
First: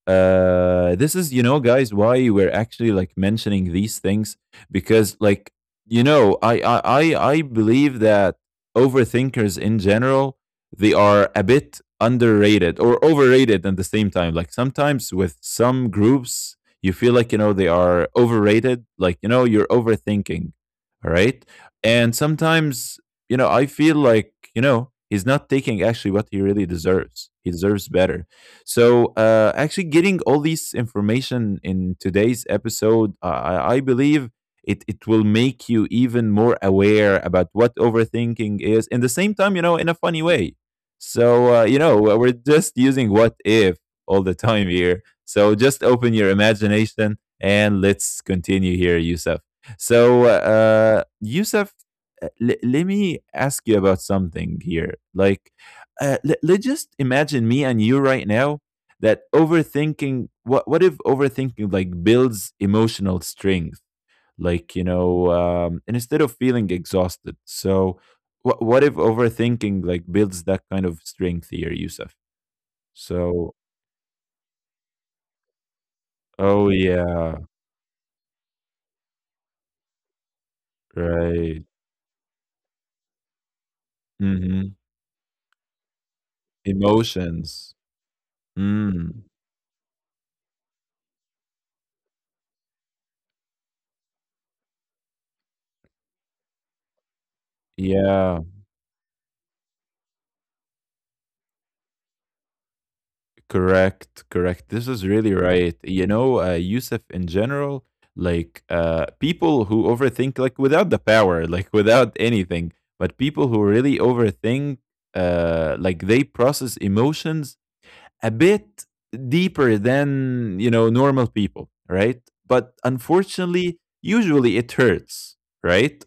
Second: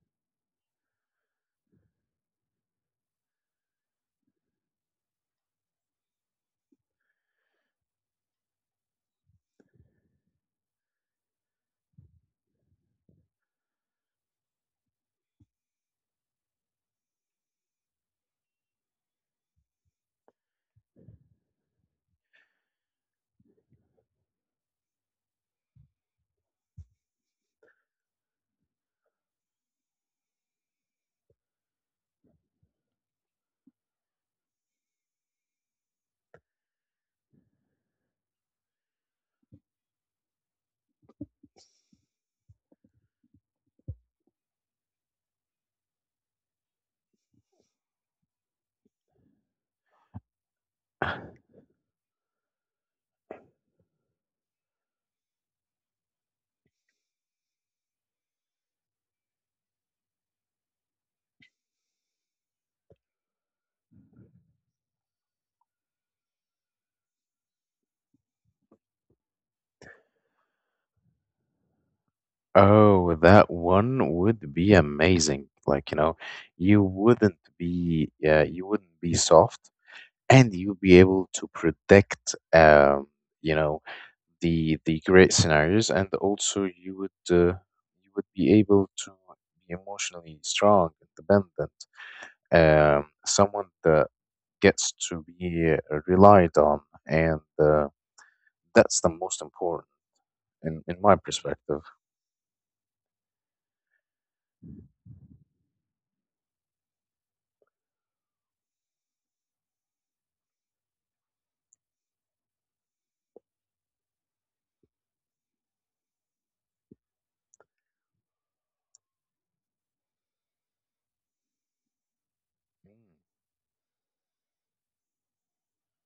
This is, guys, why we're actually like mentioning these things. Because like, I believe that overthinkers in general, they are a bit underrated or overrated at the same time. Like sometimes with some groups, you feel like they are overrated, like you're overthinking, all right. And sometimes, I feel like, he's not taking actually what he really deserves. He deserves better. So, actually, getting all this information in today's episode, I believe it will make you even more aware about what overthinking is. In the same time, in a funny way. So, we're just using what if all the time here. So, just open your imagination and let's continue here, Yusuf. So, Yusuf, let me ask you about something here. Like, let's just imagine me and you right now, that overthinking, what if overthinking like builds emotional strength, and instead of feeling exhausted. So what if overthinking like builds that kind of strength here, Yusuf?
Oh, that
So,
one would be amazing. Like, you know,
oh
you
yeah.
wouldn't be, yeah, you wouldn't be soft. And you'll be able to
Right.
predict you know
Hmm.
the great scenarios, and also you would
Emotions.
be able to
mm,
be emotionally strong, independent, someone that gets to be relied on, and
yeah.
that's the most important in my perspective.
Correct, correct.
Mm.
This is really right. You know, Yusuf, in general, like people who overthink, like without the power, like without anything, but people who really overthink, like they process emotions a bit deeper than, you know, normal people, right? But unfortunately usually it hurts, right?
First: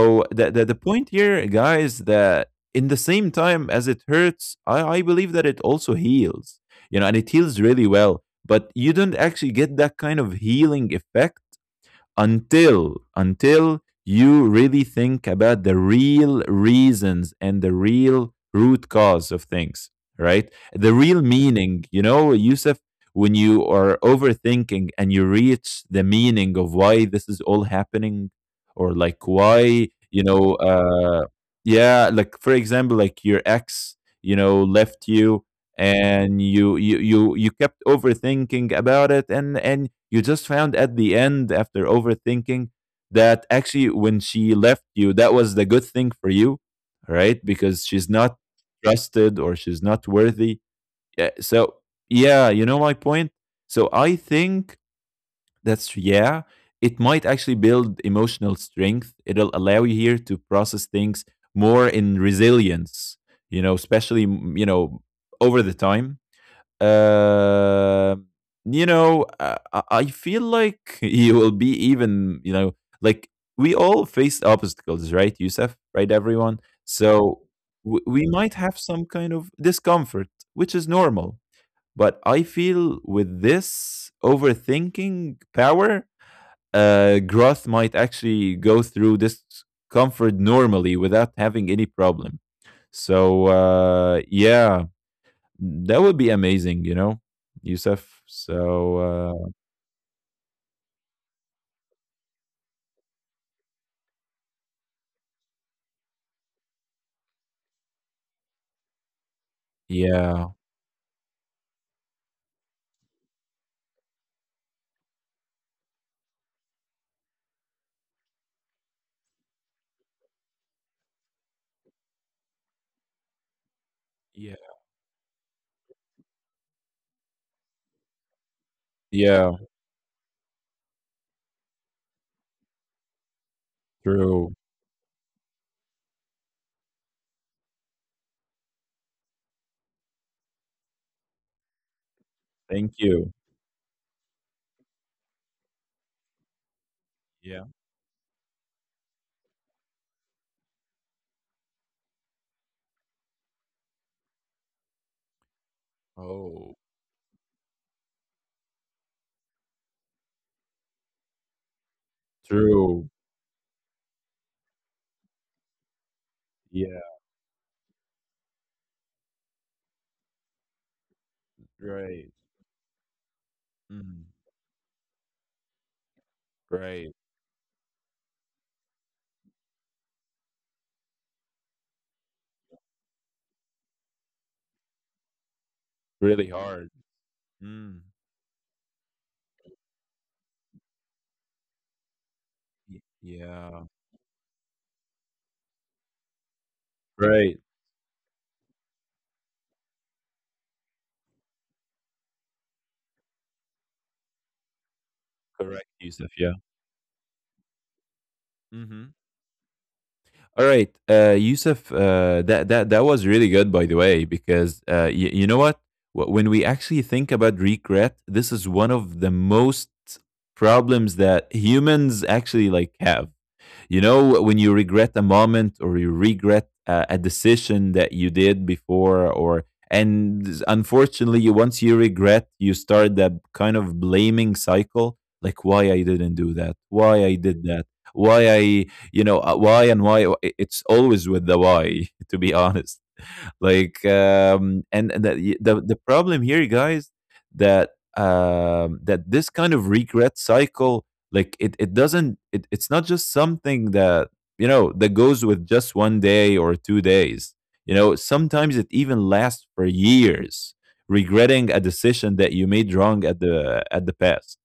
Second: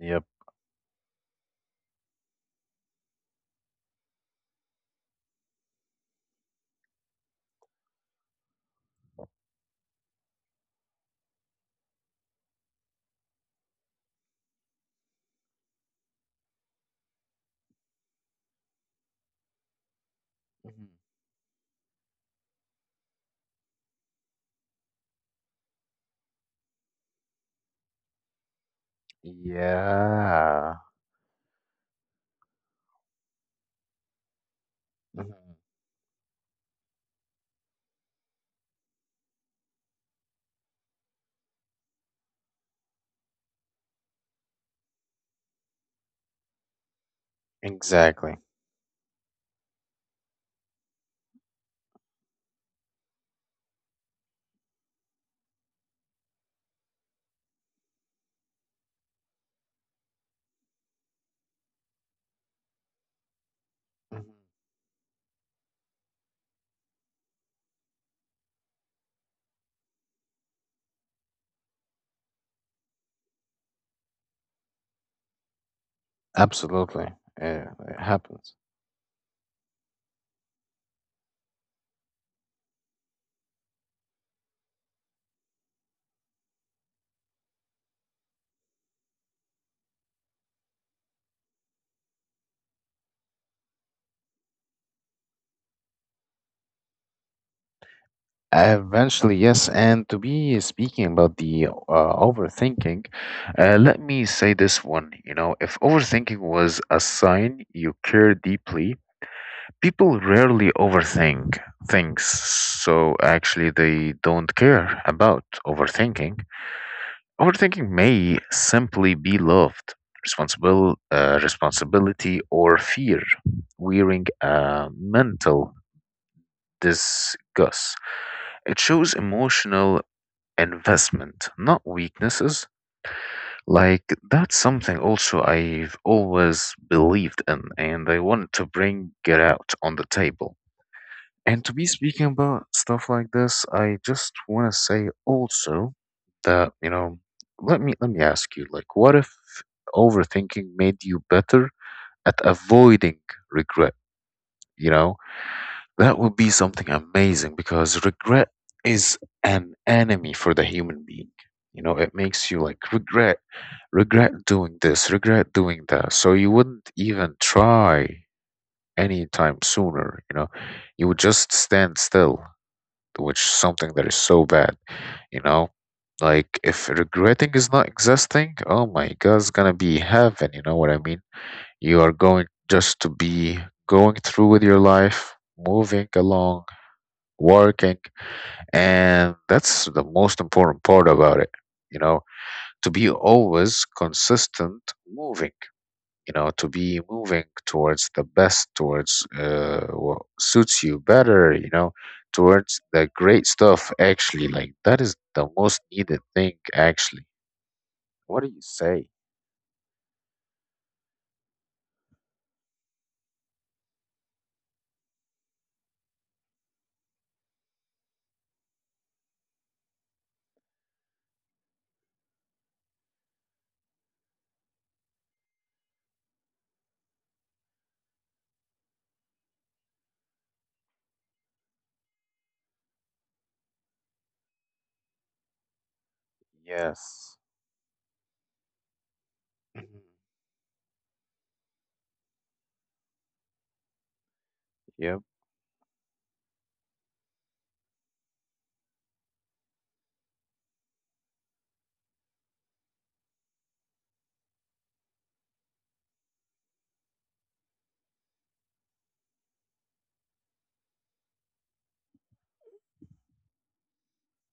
Yep.
the point here, guys, that in the same time as it hurts, I believe that it also heals, you know, and it heals really well. But you don't actually get that kind of healing effect until you really think about the real reasons and the real root cause of things, right?
Mhm.
The real meaning, you know, Yusuf? When you are overthinking and you reach the meaning of why this is all happening, or like why,
Yeah.
yeah, like for example, like your ex, you know, left you,
Mhm.
and you kept overthinking about it, and you just found at the end, after overthinking, that actually when she left you, that was the good thing for you, right? Because she's not
Exactly.
trusted, or she's not worthy. Yeah, so yeah, you know my point. So I think that's, yeah, it might actually build emotional strength. It'll allow you here to process things more in resilience, you know, especially
Mhm.
over the time. um, you know, I feel like you will be even, you know, like, we all face obstacles, right, Yusuf? Right, everyone?
Absolutely.
So,
Yeah, it
we might
happens.
have some kind of discomfort, which is normal. But I feel with this overthinking power, growth might actually go through this comfort normally without having any problem. So, yeah, that would be amazing, you know, Yusuf.
Eventually,
So,
yes. And to be speaking about the overthinking, let me say this one. You know, if overthinking was a sign you care deeply, people
yeah,
rarely overthink things. So actually, they don't care about overthinking. Overthinking may simply be loved, responsible, responsibility, or fear, wearing
yeah,
a mental disgust. It shows
yeah,
emotional investment, not weaknesses. Like,
true.
that's something also I've always believed in, and I wanted to bring it out on the table. And to be speaking about
Thank
stuff like
you.
this, I just want to say also that, you know,
Yeah.
let me ask you, like, what if overthinking made you better at avoiding regret, you know? That would be
Oh,
something amazing, because regret is an enemy for the human being. You know, it makes you like
true.
regret, regret doing this, regret doing that. So you wouldn't
Yeah,
even try anytime sooner, you know. You would just stand
great.
still, which is something that is
Mm,
so bad, you know. Like if
great.
regretting is not existing, oh my God, it's gonna be heaven, you know what I mean? You are going just to be going through with your life, moving
Really
along,
hard. Mm,
working, and that's the most important part about it. You know, to be
yeah.
always consistent, moving, you know, to be moving
Great.
towards the best, towards what suits you better, you know, towards the great stuff, actually. Like, that is the
Correct,
most
Yusuf.
needed
Yeah.
thing, actually. What do you
Mm-hmm.
say?
All right, Yusuf, that was really good, by the way, because, you know what? When we actually think about regret, this is one of the most problems that humans actually like have. You know, when you regret a moment, or you regret a decision that you did before, or — and unfortunately, you, once you regret, you start that kind of blaming cycle, like, why I didn't do that, why I
Yes.
did that, why I, why and
Mhm.
why. It's always with the why, to be honest. Like, and
Yep.
the problem here, guys, that that this kind of regret cycle, like, it doesn't it, it's not just something that, you know, that goes with just one day or two days. You know, sometimes it even lasts for years, regretting a decision that you made wrong at the past.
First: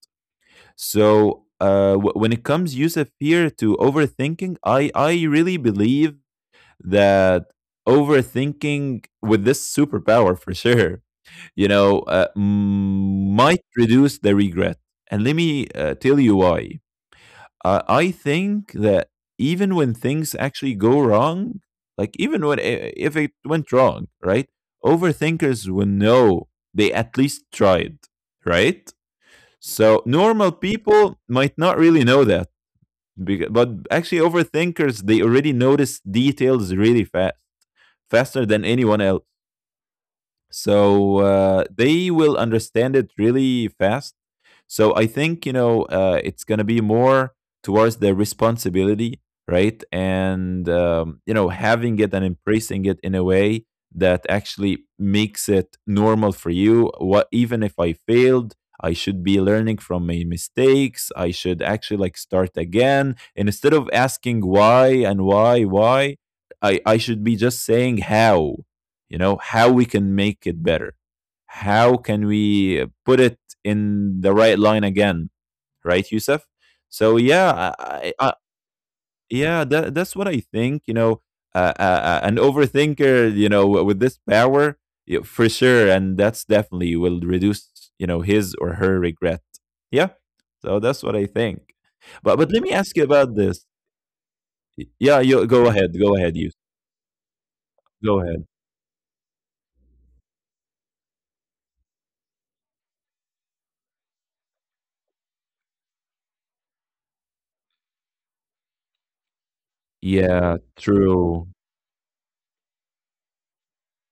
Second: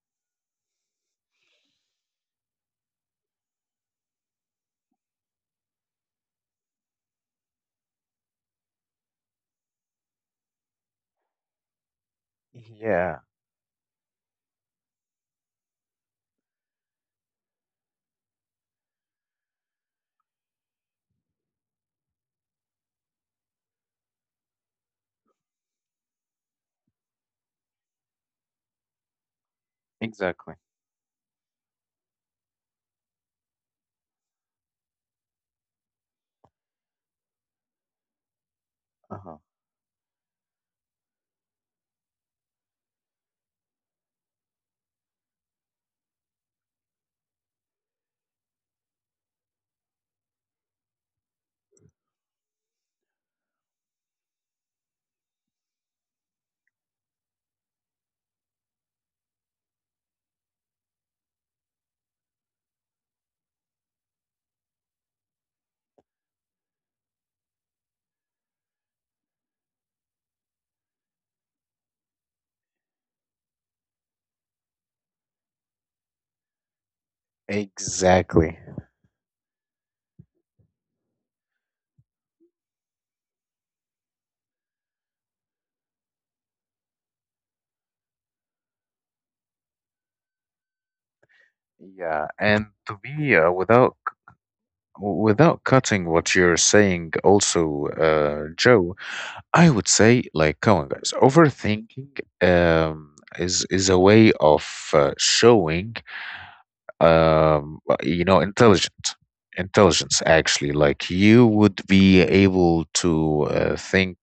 So when it comes, Yusuf, here to overthinking, I really believe that overthinking with this superpower, for sure, you know,
Yeah,
might reduce the regret. And let me tell you why. I think that even when things actually go wrong, like, even when if it went wrong, right, overthinkers will know they at least tried, right? So
exactly.
normal people might not really know that, but actually overthinkers, they already notice details really fast, faster than anyone else.
Uh-huh.
So they will understand it really fast. So I think, you know, it's going to be more towards their responsibility, right? And, you know, having it and embracing it in a way that actually makes it normal for you. What, even if I failed, I should be learning from my mistakes. I should actually like start again. And instead of asking why and why, why, I should be just saying how, you know, how we can make it better, how can we put it in the right line again, right, Youssef? So yeah,
Exactly.
yeah, that, that's what I think, you know. An overthinker, you know, with this power, for sure, and that's definitely will reduce, you know, his or her regret. Yeah. So that's what I think.
Yeah,
But,
and
let me
to
ask you
be
about this.
without c-
Yeah, you
Without
go ahead,
cutting
go
what
ahead,
you're
you
saying, also,
go ahead.
Joe, I would say, like, come on, guys, overthinking is a way of showing you know intelligent intelligence
Yeah,
actually, like you
true.
would be able to think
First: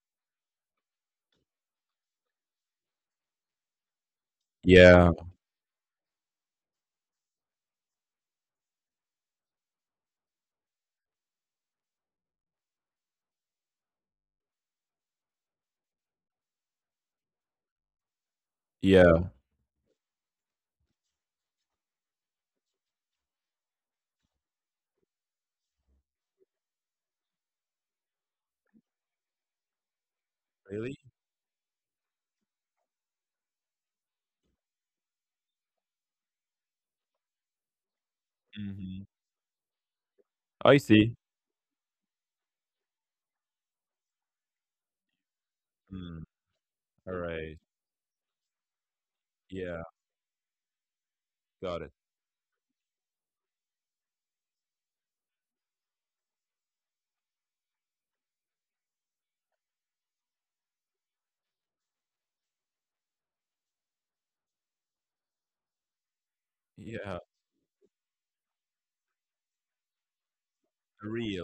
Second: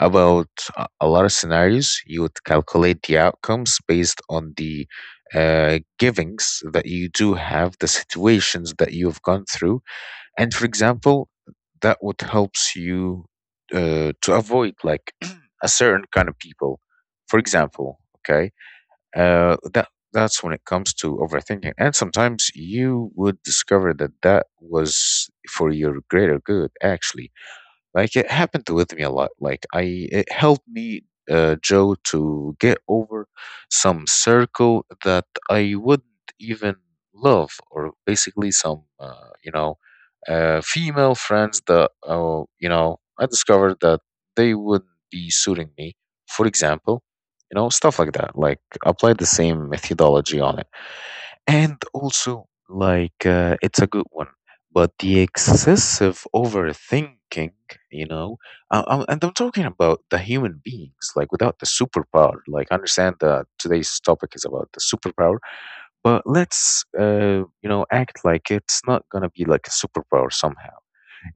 about a lot of scenarios. You would calculate the outcomes based on the
Yeah,
givings that you do have, the situations that you've gone through, and for example, that would helps you to avoid like a certain kind of people for example, okay,
yeah.
that that's when it comes to overthinking. And sometimes you would discover that that was for your greater good actually, like it happened with me a lot. Like I, it helped
Really?
me, Joe, to get over some circle that I wouldn't even love, or basically some,
Mhm.
you know,
I
female
see.
friends that, you know, I discovered that they wouldn't be suiting me.
Mm,
For example, you
alright.
know, stuff like that. Like apply the same
Yeah,
methodology on it. And
got it.
also, like, it's a good one, but the excessive overthinking, you know, and I'm talking about the human beings, like, without the superpower. Like, I understand that today's topic is about the superpower, but let's,
Yeah,
you know, act like it's not gonna be like a superpower somehow,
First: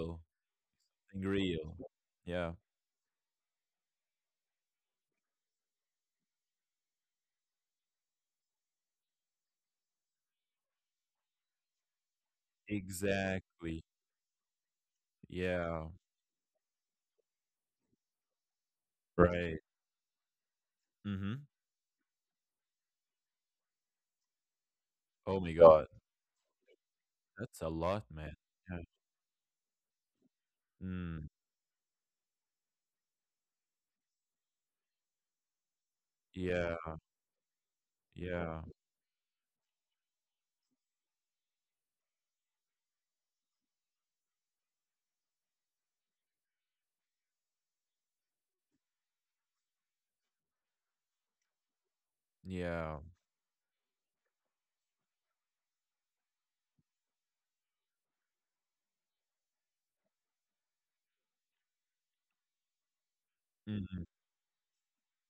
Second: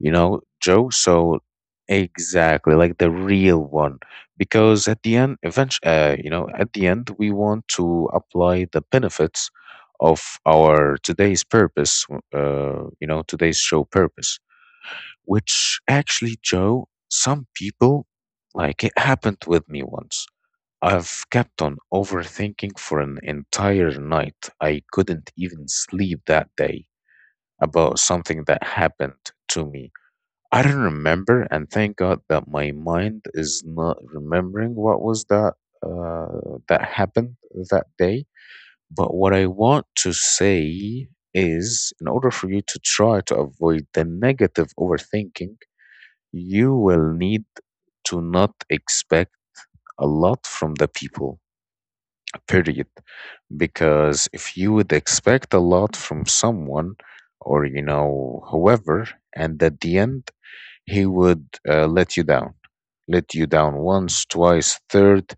you know, Joe. So
real. Yeah,
exactly like the real one, because at the end, eventually, you know, at the end, we want to apply the benefits of our today's purpose, you know, today's show
exactly.
purpose, which
Yeah,
actually, Joe, some people, like it happened
right.
with me once. I've
Mhm.
kept on overthinking for an entire night. I couldn't
Oh my
even
god,
sleep that day
that's a
about
lot, man.
something that
Yeah.
happened to me. I don't
Mm,
remember, and thank God that my mind is not remembering what was that that
yeah,
happened that day.
yeah,
But what I want to say is, in order for you to try to avoid the negative overthinking, you will need to not expect a lot from the people. Period.
yeah.
Because if you would expect a lot from someone or you know whoever, and at the end he would let you down, let you down,
Mhm.
once, twice, third,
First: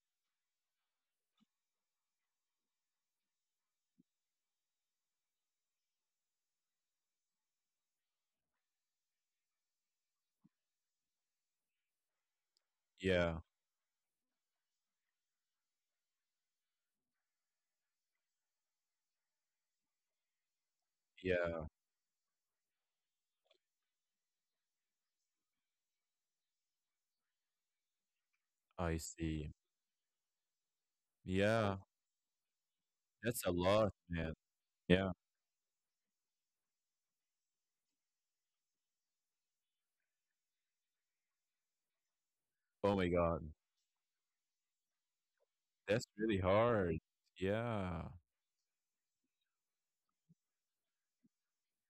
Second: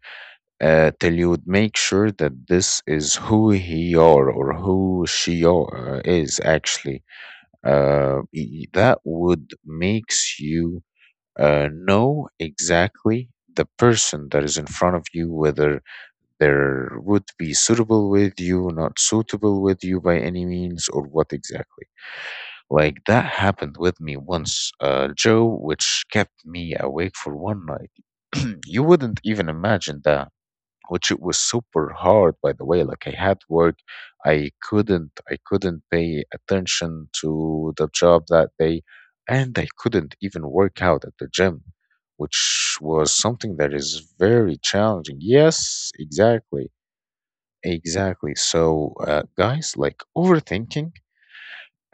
till you would make sure that this is who he are or who she are, is actually that would makes you know exactly
Yeah,
the person that is in front of you, whether there would be suitable with you, not suitable with you by any means or what
yeah,
exactly, like that happened with me once, Joe, which kept me awake for one night. you
I
wouldn't even
see.
imagine that, which it was
Yeah,
super hard, by the way. Like I had
that's a
work,
lot, man. Yeah.
I couldn't pay attention to the job that day, and I couldn't even work out at the gym, which
Oh my
was
god,
something that is very challenging. Yes,
that's really
exactly,
hard. Yeah,
exactly. So, guys, like overthinking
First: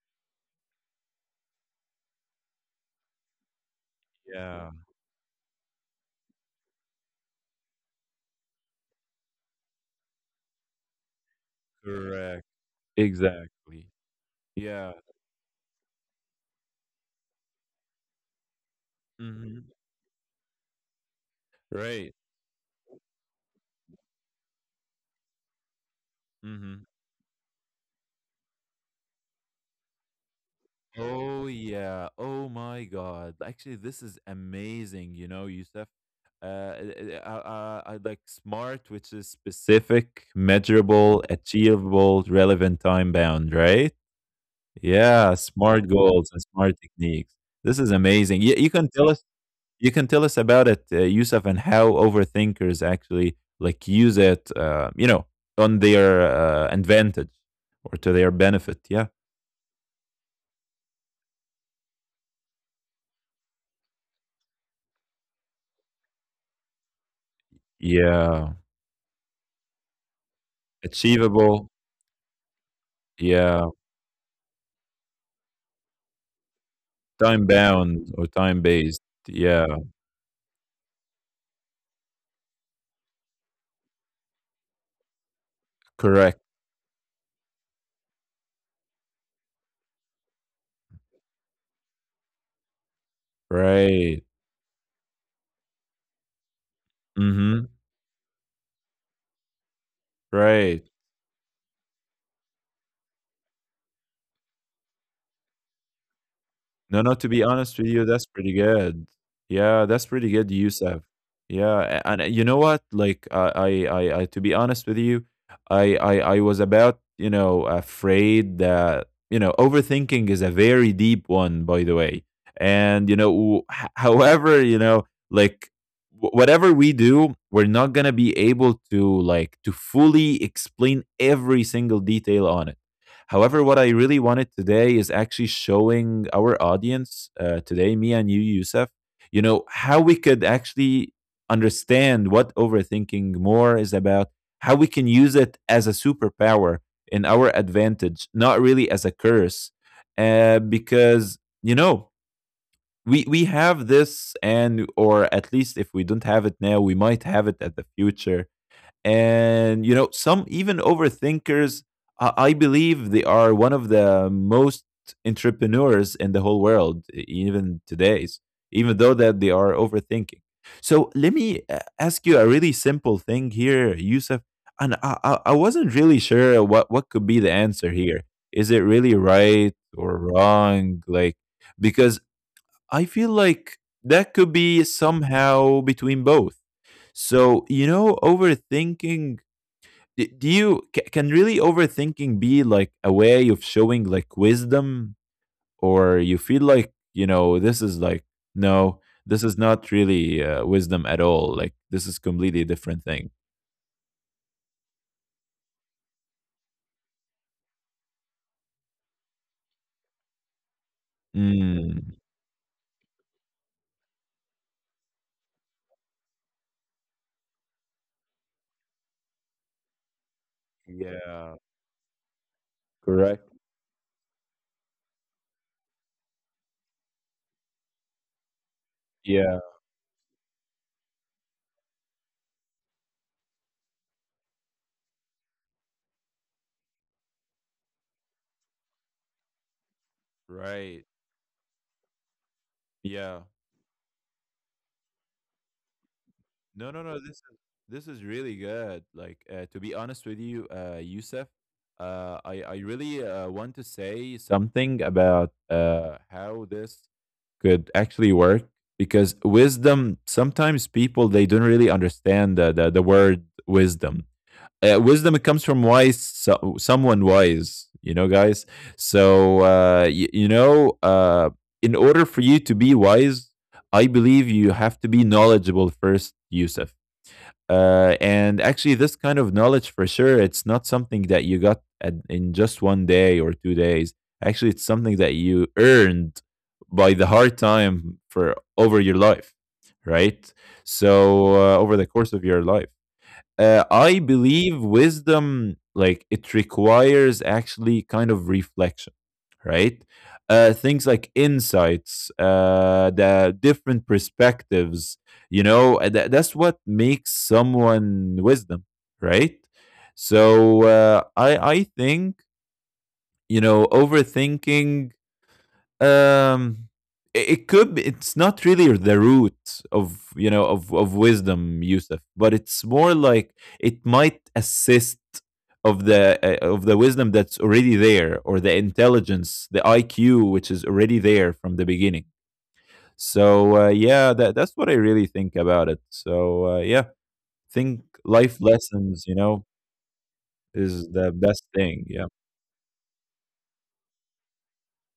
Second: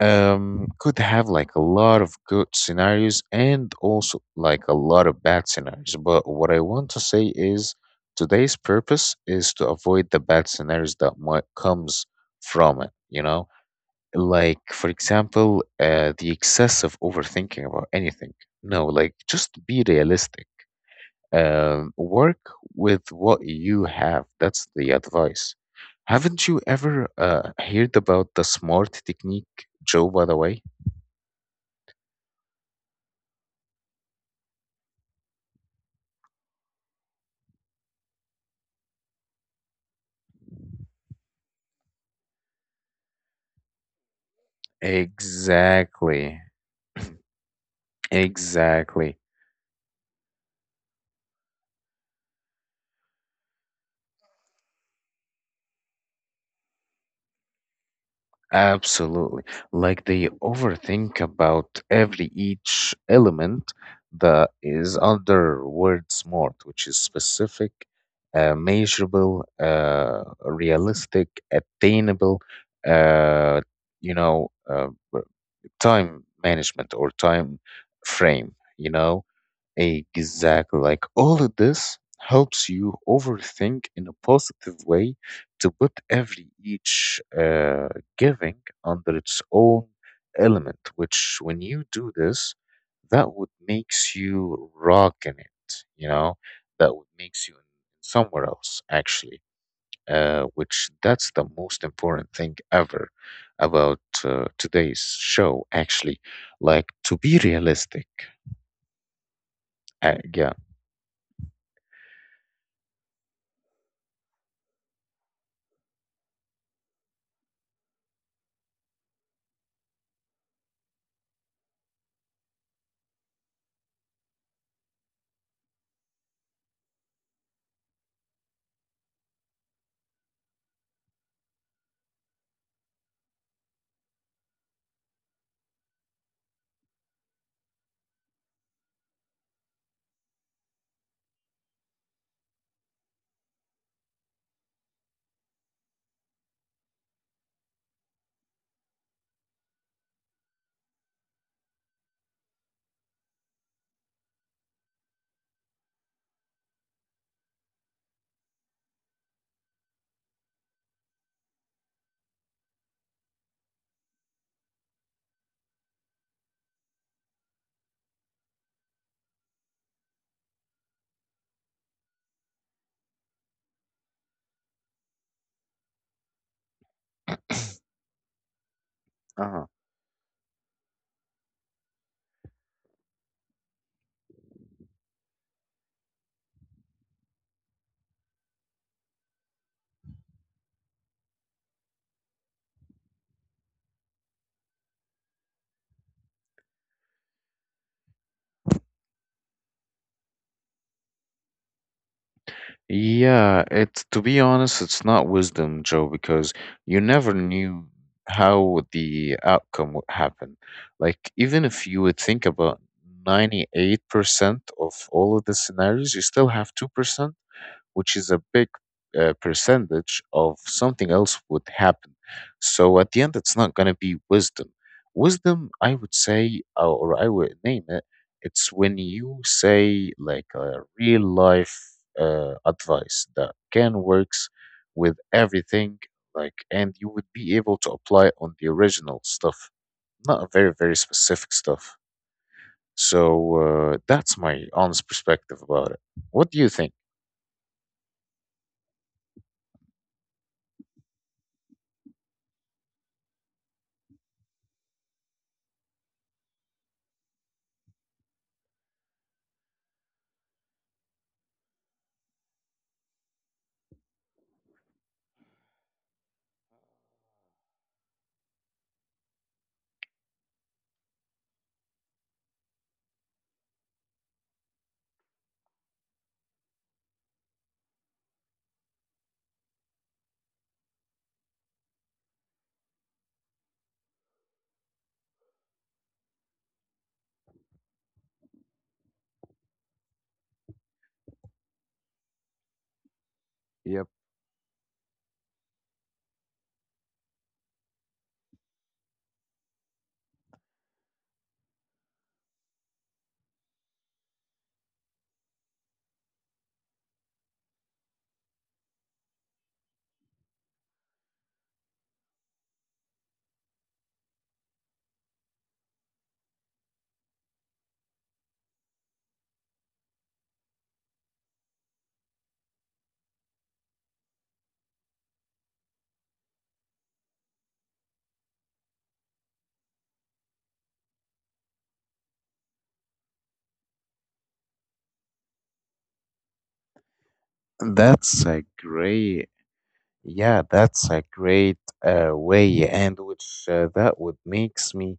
could have like a lot of good scenarios, and also like
yeah,
a lot of bad scenarios. But what I want to say is today's purpose is to avoid the bad scenarios that might comes
correct.
from it, you know?
Exactly.
Like for
Yeah.
example, the excessive overthinking about anything. No, like just
Mhm.
be realistic.
Right.
Work with what you have. That's the advice. Haven't you
Mhm.
ever heard about the SMART technique, Joe, by the way?
Oh, yeah. Oh my god. Actually, this is amazing, you know, Yusuf. I like SMART, which is specific, measurable, achievable, relevant, time bound, right? Yeah, SMART goals
Exactly.
and SMART techniques. This is amazing. You can tell
Exactly.
us, you can tell us about it, Youssef, and how overthinkers actually like use it, you know, on their advantage, or to their benefit. Yeah.
Absolutely. Like they overthink about every each element that is under word smart, which is specific,
Yeah.
measurable, realistic,
Achievable,
attainable, uh,
yeah.
you know, uh, w- time management or
Time
time
bound or
frame,
time
you
based,
know.
yeah.
Exactly. Like all of this helps you overthink in a positive way, to put
Correct,
every each giving under its own element, which when you do this, that would makes
right.
you rock in it, you know, that would makes you
Mhm,
somewhere else actually,
right.
which that's the most important thing ever about today's show actually, like
No,
to
no, to
be
be honest with
realistic.
you, that's pretty good. Yeah, that's pretty
Yeah.
good, Yusef. Yeah, and you know what? Like, I to be honest with you, I was about, you know, afraid that, you know, overthinking is a very deep one, by the way. And, you know, however, you know, like, whatever we do, we're not going to be able to, like, to fully explain every single detail on it. However, what I really wanted today is actually showing our audience, today, me and you, Youssef, you know, how we could actually understand what overthinking more is about, how we can use it as a superpower, in our advantage, not really as a curse. Because, you know, we have this, and, or at least if we don't have it now, we might have it at the future. And you know, some even overthinkers, I believe they are one of the most entrepreneurs in the whole world, even today's, even though that they are overthinking. So, let me, uh, ask you a really simple thing here, Yusuf. And I wasn't really sure what could be the answer here. Is it really
Uh-huh.
right or wrong? Like, because I feel like that could be somehow between both. So, you know, overthinking, can really overthinking be like a way of showing like wisdom? Or you feel like, you know, this is like, no, this is not really wisdom at all, like this is completely different thing?
Yeah, it's to be honest, it's not wisdom, Joe, because you never knew how the outcome would happen. Like, even if you
Mm,
would think about 98% of all of the scenarios, you still have 2%, which is a big percentage of something else
yeah.
would happen. So at the end,
Correct.
it's not going to be wisdom. Wisdom, I would say, or I would name it, it's when you
Yeah.
say like a real life advice that can works with everything, like, and you would be able to apply on the original stuff, not a very, very
Right.
specific stuff.
Yeah.
So that's my honest perspective about it. What do you
No,
think?
no, no, this is, this is really good. Like, to be honest with you, Yusuf, I really want to say something about how this could actually work. Because wisdom, sometimes people, they don't really understand the word wisdom. Uh, wisdom, it comes from wise, so someone wise, you know, guys. So you know, in order for you to be wise, I believe you have to be knowledgeable first, Yusuf. Uh, and actually, this kind of knowledge, for sure, it's not something that you got at, in just one day or two days. Actually, it's something that you earned by the hard time for over your life, right? So, over the course of your life. I believe wisdom, like, it requires actually kind of reflection, right? Things like insights, the different perspectives, you know, that's what makes someone wisdom, right? So I think, you know, overthinking, um it could be, it's not really the root of, you know, of wisdom, Yusuf, but it's more like it might assist of the, of the wisdom that's already there, or the intelligence, the IQ, which is already there from the beginning. So yeah, that, that's what I really think about it. So yeah, think
That's
life
a
lessons, you
great,
know,
yeah,
is
that's a
the best
great
thing. Yeah.
way, and which that would makes me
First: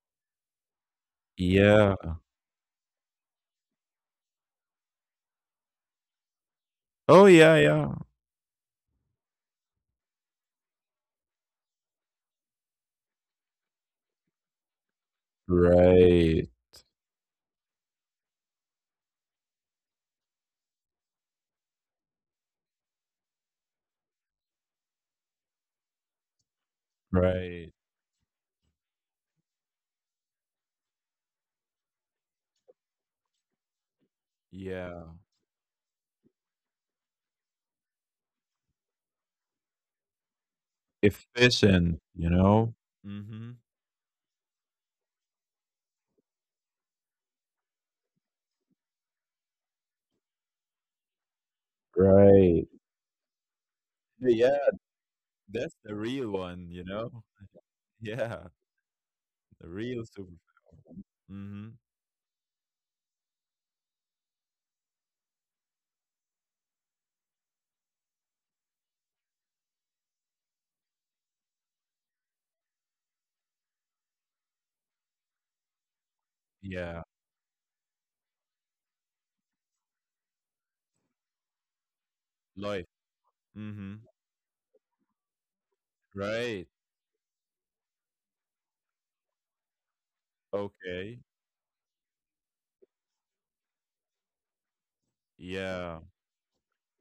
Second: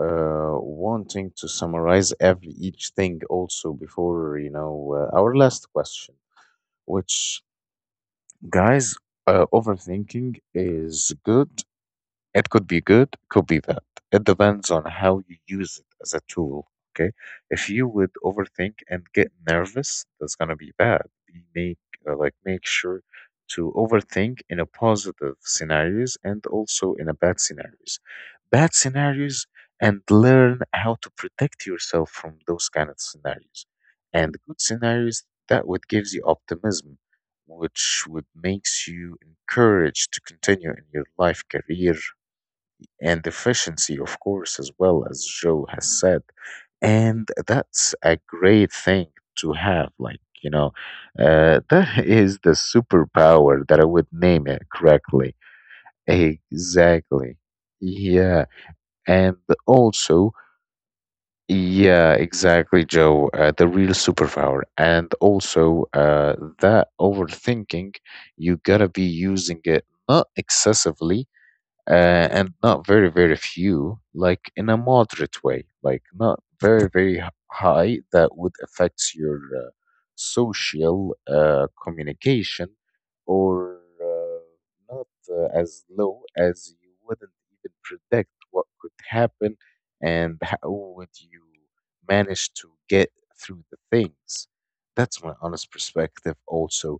wanting to
Yeah.
summarize every each thing also before, you know, our last question,
Oh
which,
yeah. Yeah.
guys, overthinking is good, it could be good, could be bad. It depends on how you use it as a
Right.
tool. Okay. If you would overthink and get nervous, that's gonna be bad. Be make Like make sure to overthink in a positive scenarios and also in a bad
Right.
scenarios. Bad scenarios, and learn how to protect yourself from those kind of scenarios. And good
Yeah.
scenarios that would gives you optimism, which would makes you encouraged to continue in your life career
Efficient, you know?
and
Mhm.
efficiency, of course, as well as Joe has said. And that's a great thing to have. Like, you know, that is the
Right.
superpower that I would name
Yeah,
it correctly.
that's the real one, you know?
Exactly. Yeah.
Yeah,
And
the real
also,
superpower. Mhm.
yeah, exactly, Joe, the real superpower. And also, that overthinking, you gotta be using it not excessively, and not very very few, like in a moderate way, like not very
Yeah,
very high that would affect your social communication,
life.
or
Mhm.
not as low
Right.
as you wouldn't even predict what could happen and how would
Okay.
you manage to get through the things. That's my honest
Yeah.
perspective also,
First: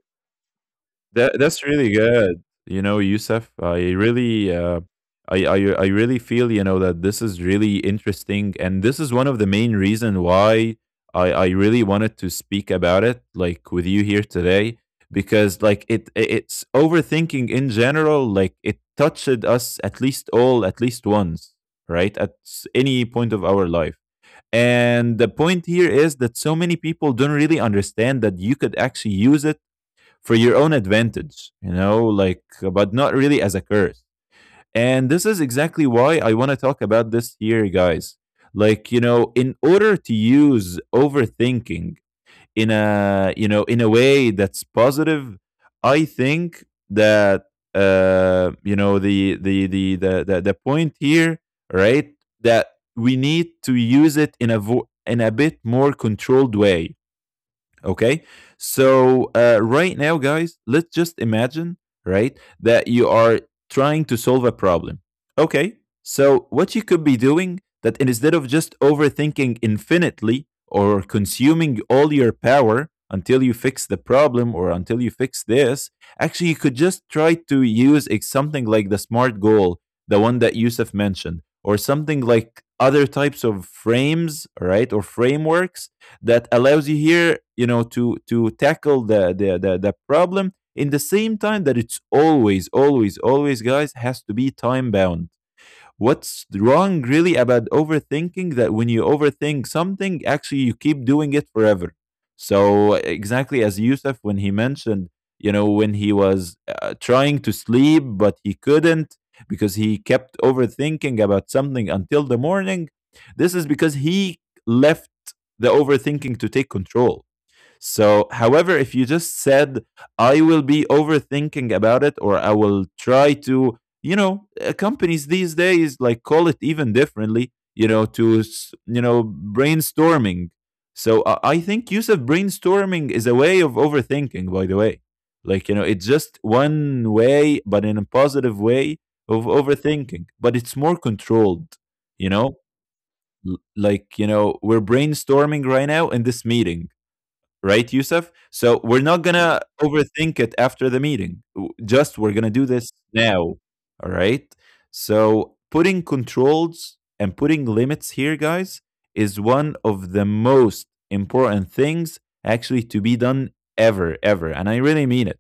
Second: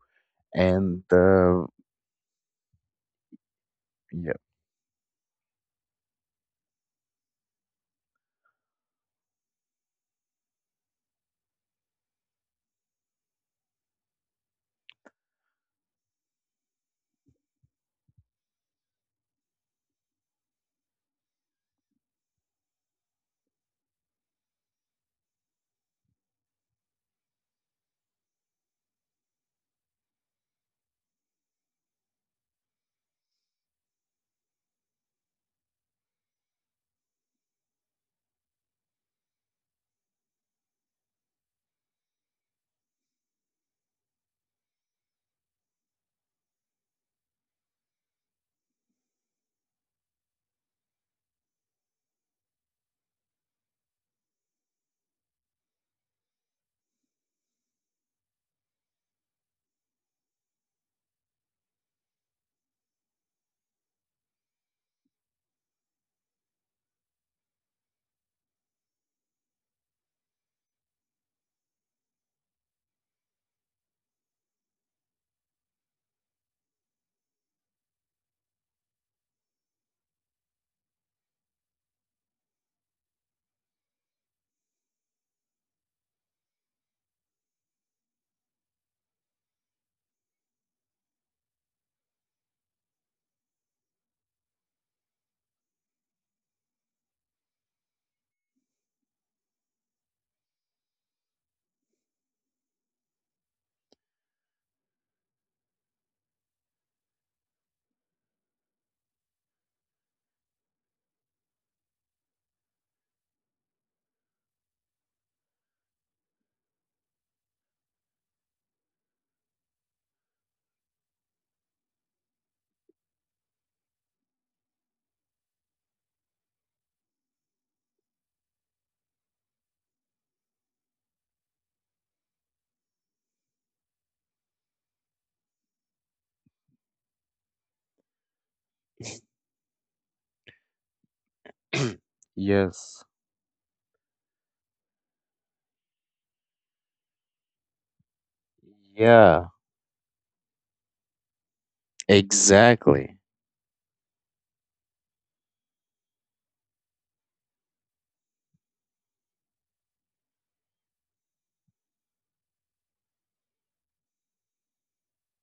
and
That that's really good. You know, Yusuf, I
yeah.
really, I, I I really feel, you know, that this is really interesting, and this is one of the main reason why I really wanted to speak about it like with you here today. Because like, it's overthinking in general, like, it touched us at least all at least once, right? At any point of our life. And the point here is that so many people don't really understand that you could actually use it for your own advantage, you know, like, but not really as a curse. And this is exactly why I want to talk about this here, guys. In order to use overthinking in a, in a way that's positive, I think that, the point here, right, that we need to use it in a, in a bit more controlled way. Okay. So right now, guys, let's just imagine, right, that you are trying to solve a problem. Okay. So what you could be doing that instead of just overthinking infinitely or consuming all your power until you fix the problem or until you fix this, actually you could just try to use something like the smart goal, the one that Yusuf mentioned, or something like other types of frames, right, or frameworks that allows you here, you know, to tackle the problem in the same time that it's always, always, always, guys, has to be time bound. What's wrong really about overthinking that when you overthink something, actually you keep doing it forever. So exactly as Yusuf when he mentioned, you know, when he was trying to sleep but he couldn't because he kept overthinking about something until the morning. This is because he left the overthinking to take control. So, however, if you just said, I will be overthinking about it, or I will try to, companies these days like call it even differently, to, brainstorming. So I think use of brainstorming is a way of overthinking, by the way. Like, you know, it's just one way, but in a positive way of overthinking, but it's more controlled, you know?
yes.
You know, we're brainstorming right now in this meeting, right, Yusuf? So we're not
Yeah,
gonna overthink it after the meeting. Just we're gonna do this
exactly.
now. All right. So putting controls and putting limits here, guys, is one of the most important things actually to be done ever, ever. And I really mean it.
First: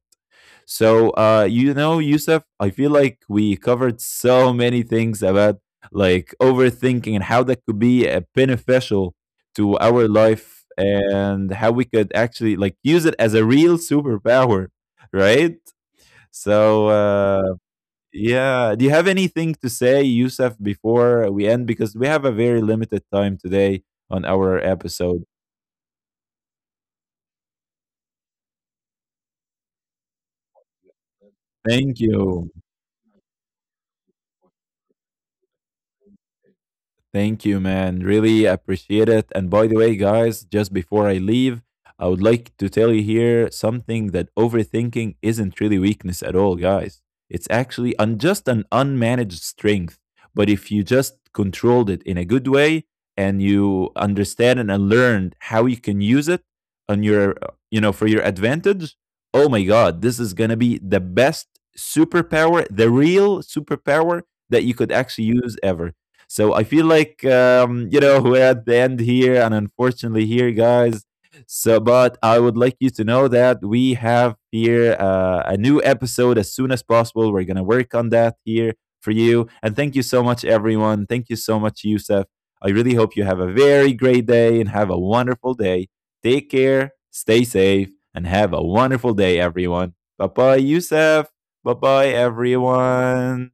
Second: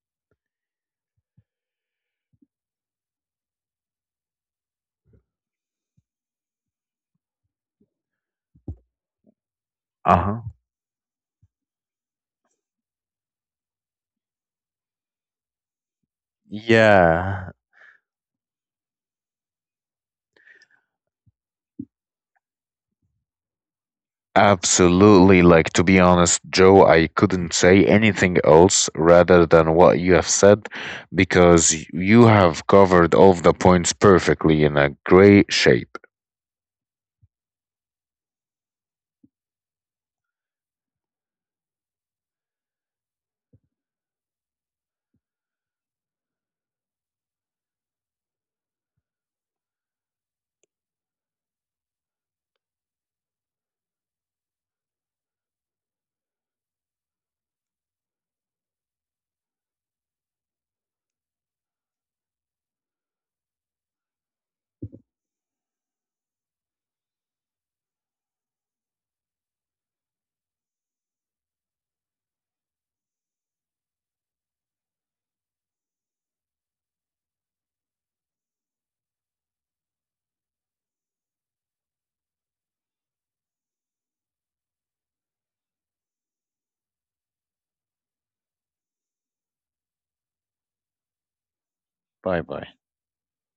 So, Yusuf, I feel like we covered so many things about like overthinking and how that could be beneficial to our
Uh-huh.
life and how we could actually like use it as a real superpower, right? So,
Yeah,
yeah, do you have anything to say, Yusuf, before we end? Because we have a very limited time today on our episode.
absolutely. Like, to be honest, Joe, I couldn't say anything else rather than what you have said, because
Thank
you
you.
have covered all of the points perfectly in a great shape.
Thank you, man. Really appreciate it. And by the way, guys, just before I leave, I would like to tell you here something that overthinking isn't really weakness at all, guys. It's actually just an unmanaged strength. But if you just controlled it in a good way and you understand and learned how you can use it on your, for your advantage, oh my God, this is going to be the best superpower, the real superpower that you could actually use ever. So I feel like we're at the end here, and unfortunately here, guys. So, but I would like you to know that we have here a new episode as soon as possible. We're gonna work on that here for you, and thank you so much, everyone. Thank you so much, Yusuf. I really hope you have a very great day and have a wonderful day. Take care, stay safe, and have a wonderful day, everyone. Bye bye, Yusuf. Bye bye,
Bye bye.
everyone.